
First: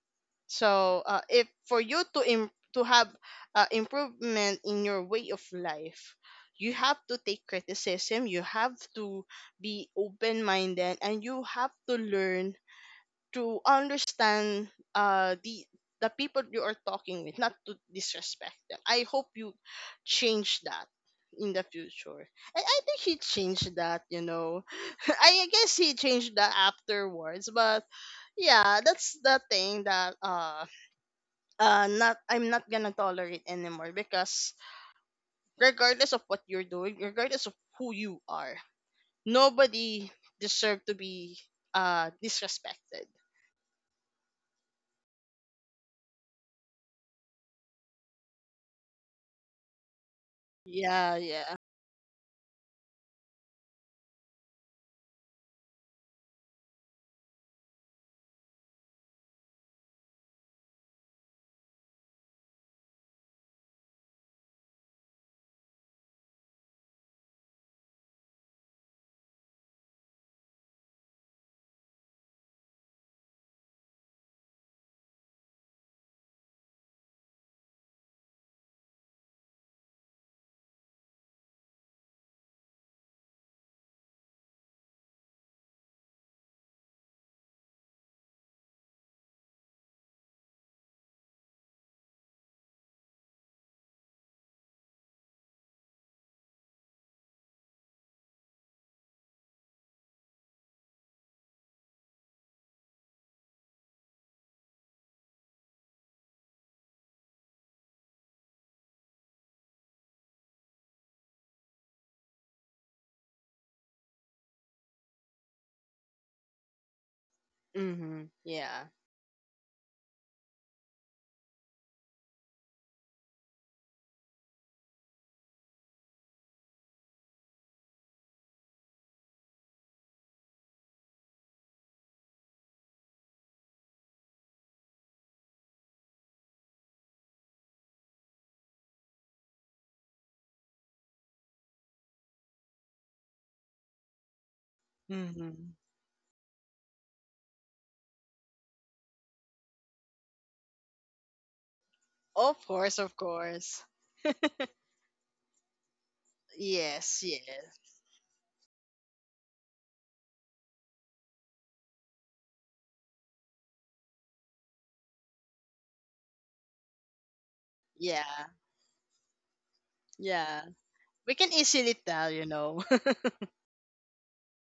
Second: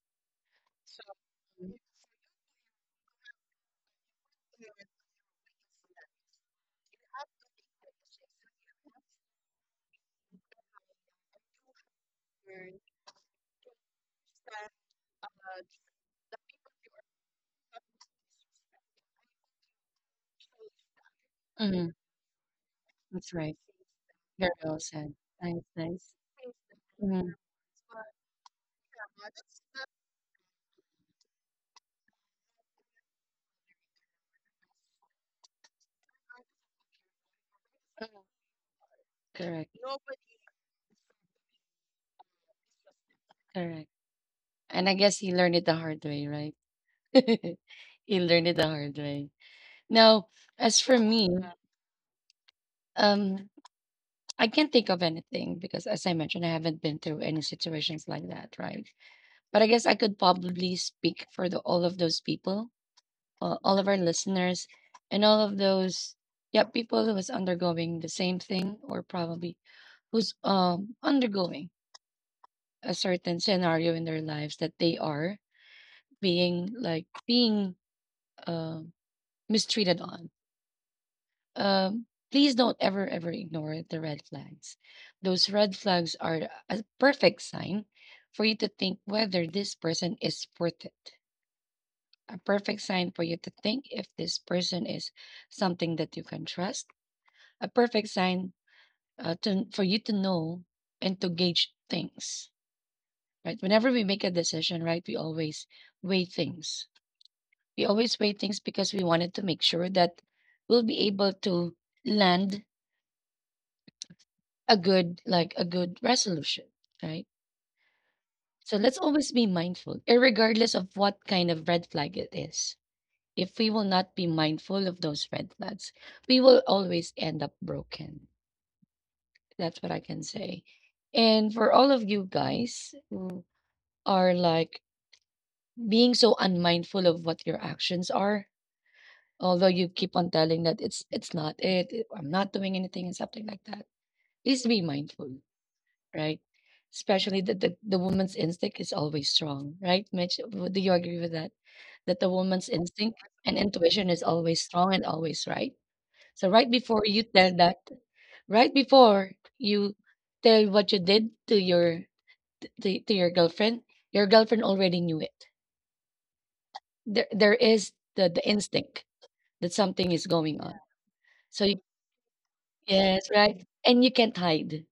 Speaker 2: So if for you to have improvement in your way of life, you have to take criticism, you have to be open minded, and you have to learn to understand uh the the people you are talking with, not to disrespect them. I hope you change that in the
Speaker 1: Mhm,
Speaker 2: future. And I think he
Speaker 1: that's right.
Speaker 2: changed that, you
Speaker 1: Very
Speaker 2: know.
Speaker 1: well
Speaker 2: <laughs>
Speaker 1: said.
Speaker 2: I
Speaker 1: Nice,
Speaker 2: guess he
Speaker 1: nice.
Speaker 2: changed that
Speaker 1: Mhm,
Speaker 2: afterwards. But yeah, that's the thing that not, I'm not gonna tolerate anymore, because regardless of what you're doing, regardless of who you are,
Speaker 1: correct,
Speaker 2: nobody deserve to be disrespected.
Speaker 1: correct. And I guess he learned it the hard way, right? <laughs> You learn it the hard way. Now, as for me,
Speaker 2: Yeah, yeah.
Speaker 1: um, I can't think of anything because, as I mentioned, I haven't been through any situations like that, right? But I guess I could probably speak for all of those people, all of our listeners, and all of those, yeah, people who was undergoing the same thing or probably who's undergoing a certain scenario in their lives that they are being um mistreated on. Please don't ever, ever ignore the red flags. Those red flags are a perfect sign for you to think whether this person is worth it. A perfect sign for you to think if this person is something that you can trust. A perfect sign for you to know and to gauge things, right? Whenever we make a decision, right, we always weigh things. We always weigh things because we wanted to make sure that we'll be able to land a good like a good resolution, right?
Speaker 2: Mm-hmm.
Speaker 1: So let's
Speaker 2: Yeah.
Speaker 1: always be mindful, regardless of what kind of red flag it is. If we will not be mindful of those red flags, we will always end up broken. That's what I can say. And for all of you guys who are like being so unmindful of what your actions are, although you keep on telling that it's not it, it- I'm not doing anything and something like that. Please be mindful,
Speaker 2: Mm-hmm.
Speaker 1: right? Especially that the woman's instinct is always strong, right, Mitch? Do you agree with that? That the woman's
Speaker 2: Of course,
Speaker 1: instinct
Speaker 2: of
Speaker 1: and
Speaker 2: course.
Speaker 1: intuition is always strong and always right. So right before you
Speaker 2: Yes,
Speaker 1: tell that,
Speaker 2: yes.
Speaker 1: right before you tell what you did to your to your girlfriend already knew it. There is
Speaker 2: Yeah,
Speaker 1: the instinct that something is going on.
Speaker 2: yeah. We
Speaker 1: So
Speaker 2: can
Speaker 1: you,
Speaker 2: easily tell, you know.
Speaker 1: yes, right, and you can't hide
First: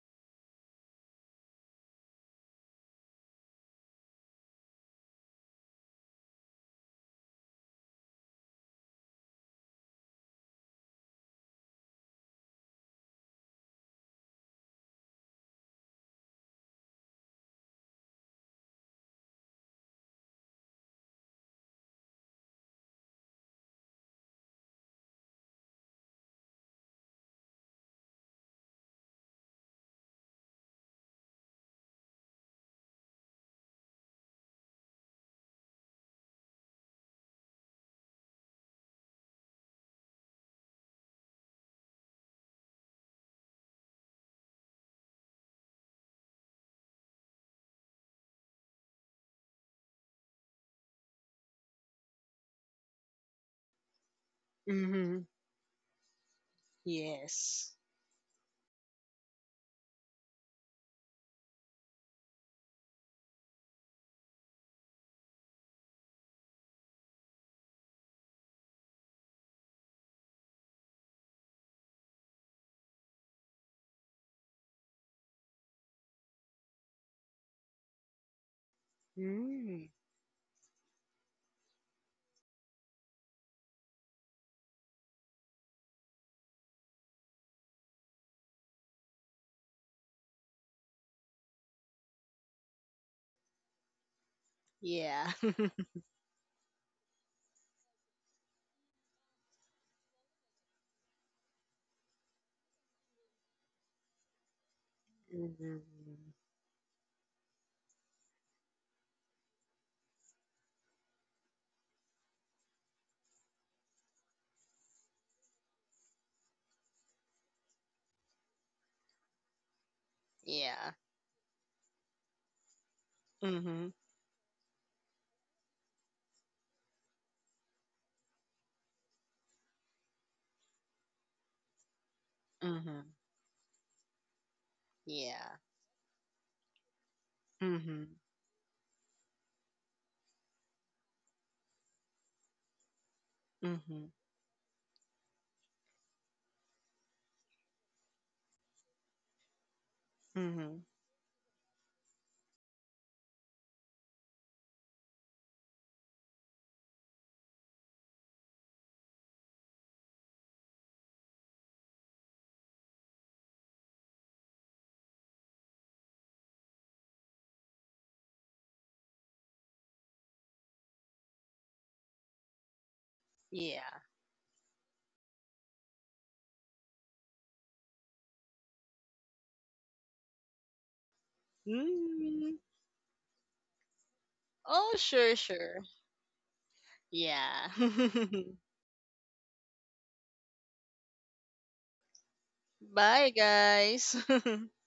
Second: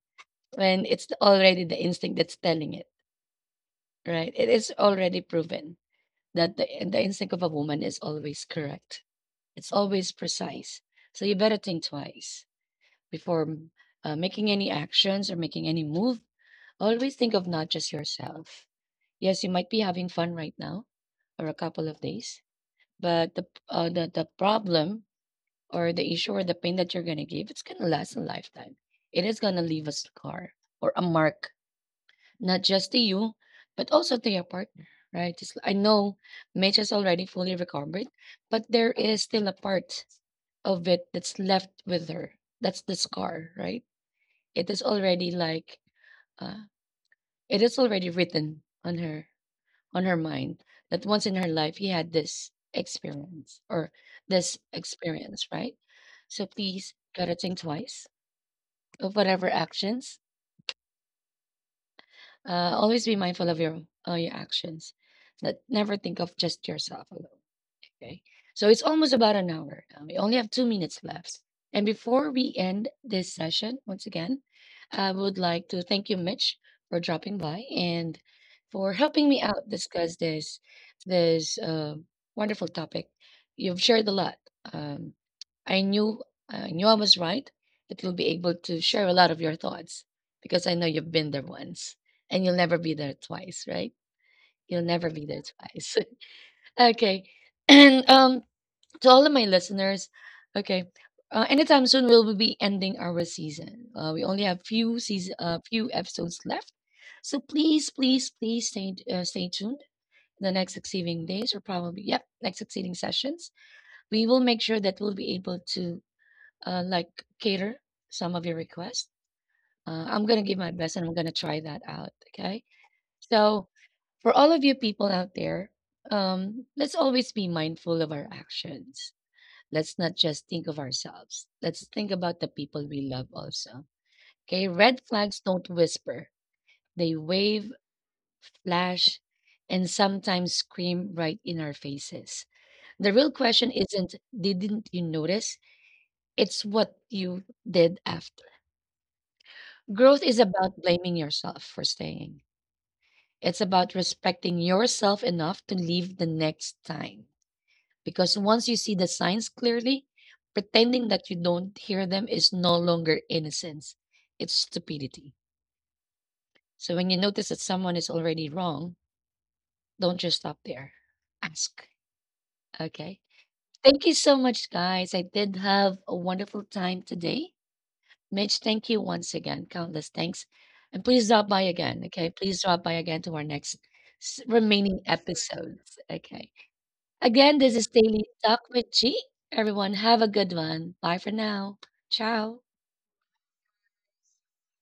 Speaker 1: when it's already the instinct that's telling it, right? It is already proven that the instinct of a woman is always correct. It's always precise. So you better think twice before making any actions or making any move. Always think of not just yourself. Yes, you might be having fun right now or a couple of days, but the problem or the issue or the pain that you're going to give, it's going to last a lifetime. It is going to leave a scar or a mark not just to you, but also to your partner, right? Just, I know Mitch is already fully recovered, but there is still a part of it that's left with her. That's the scar, right? It is already like, uh, it is already written on her mind that once in her life he had this experience or this
Speaker 2: <laughs> Mm-hmm.
Speaker 1: experience, right? So please gotta think
Speaker 2: Yes.
Speaker 1: twice of whatever actions. Always be mindful of your actions. That never think of just yourself alone. Okay. So it's almost about an hour. We only have 2 minutes left. And before we end this session, once again, I would like to thank you, Mitch, for dropping by and for helping me out
Speaker 2: Mm.
Speaker 1: discuss this wonderful topic. You've shared a lot. Um, I knew I knew I was right that you'll be able to share a lot of your thoughts because I know you've been there once and you'll never be there twice, right? You'll never
Speaker 2: Yeah.
Speaker 1: be there
Speaker 2: <laughs>
Speaker 1: twice. <laughs> Okay. <clears throat> And to all of my listeners, okay, anytime soon we'll be ending our season. We only have few season,
Speaker 2: Mm-hmm.
Speaker 1: few episodes left, so please, please, please stay stay tuned. The next succeeding days, or probably yep, next succeeding sessions, we will make sure that we'll be able to uh, like cater some of your requests. I'm gonna give my
Speaker 2: Yeah.
Speaker 1: best, and I'm gonna try that out. Okay, so
Speaker 2: Mm-hmm.
Speaker 1: for all of you people out there, let's always be mindful of our actions. Let's not just think of ourselves. Let's think about the people we
Speaker 2: Mm-hmm.
Speaker 1: love also. Okay, red flags
Speaker 2: Yeah.
Speaker 1: don't whisper. They wave,
Speaker 2: Mm-hmm.
Speaker 1: flash, and sometimes scream right in our faces. The real question
Speaker 2: Mm-hmm.
Speaker 1: isn't didn't you notice? It's what you did after. Growth is
Speaker 2: Mm-hmm.
Speaker 1: about blaming yourself for staying. It's about respecting yourself enough to leave the next time. Because once you see the signs clearly, pretending that you don't hear them is no longer innocence, it's stupidity. So when you notice that someone is already wrong, don't just stop there. Ask. Okay.
Speaker 2: Yeah.
Speaker 1: Thank you so much, guys. I did have a wonderful time today. Mitch, thank you once again. Countless thanks. And please drop by again. Okay.
Speaker 2: Mm.
Speaker 1: Please drop by again to our next
Speaker 2: Oh,
Speaker 1: remaining
Speaker 2: sure, sure.
Speaker 1: episodes. Okay. Again,
Speaker 2: Yeah.
Speaker 1: this is Daily Talk with G. Everyone, have a good one. Bye for now. Ciao.
Speaker 2: <laughs> Bye, guys. <laughs>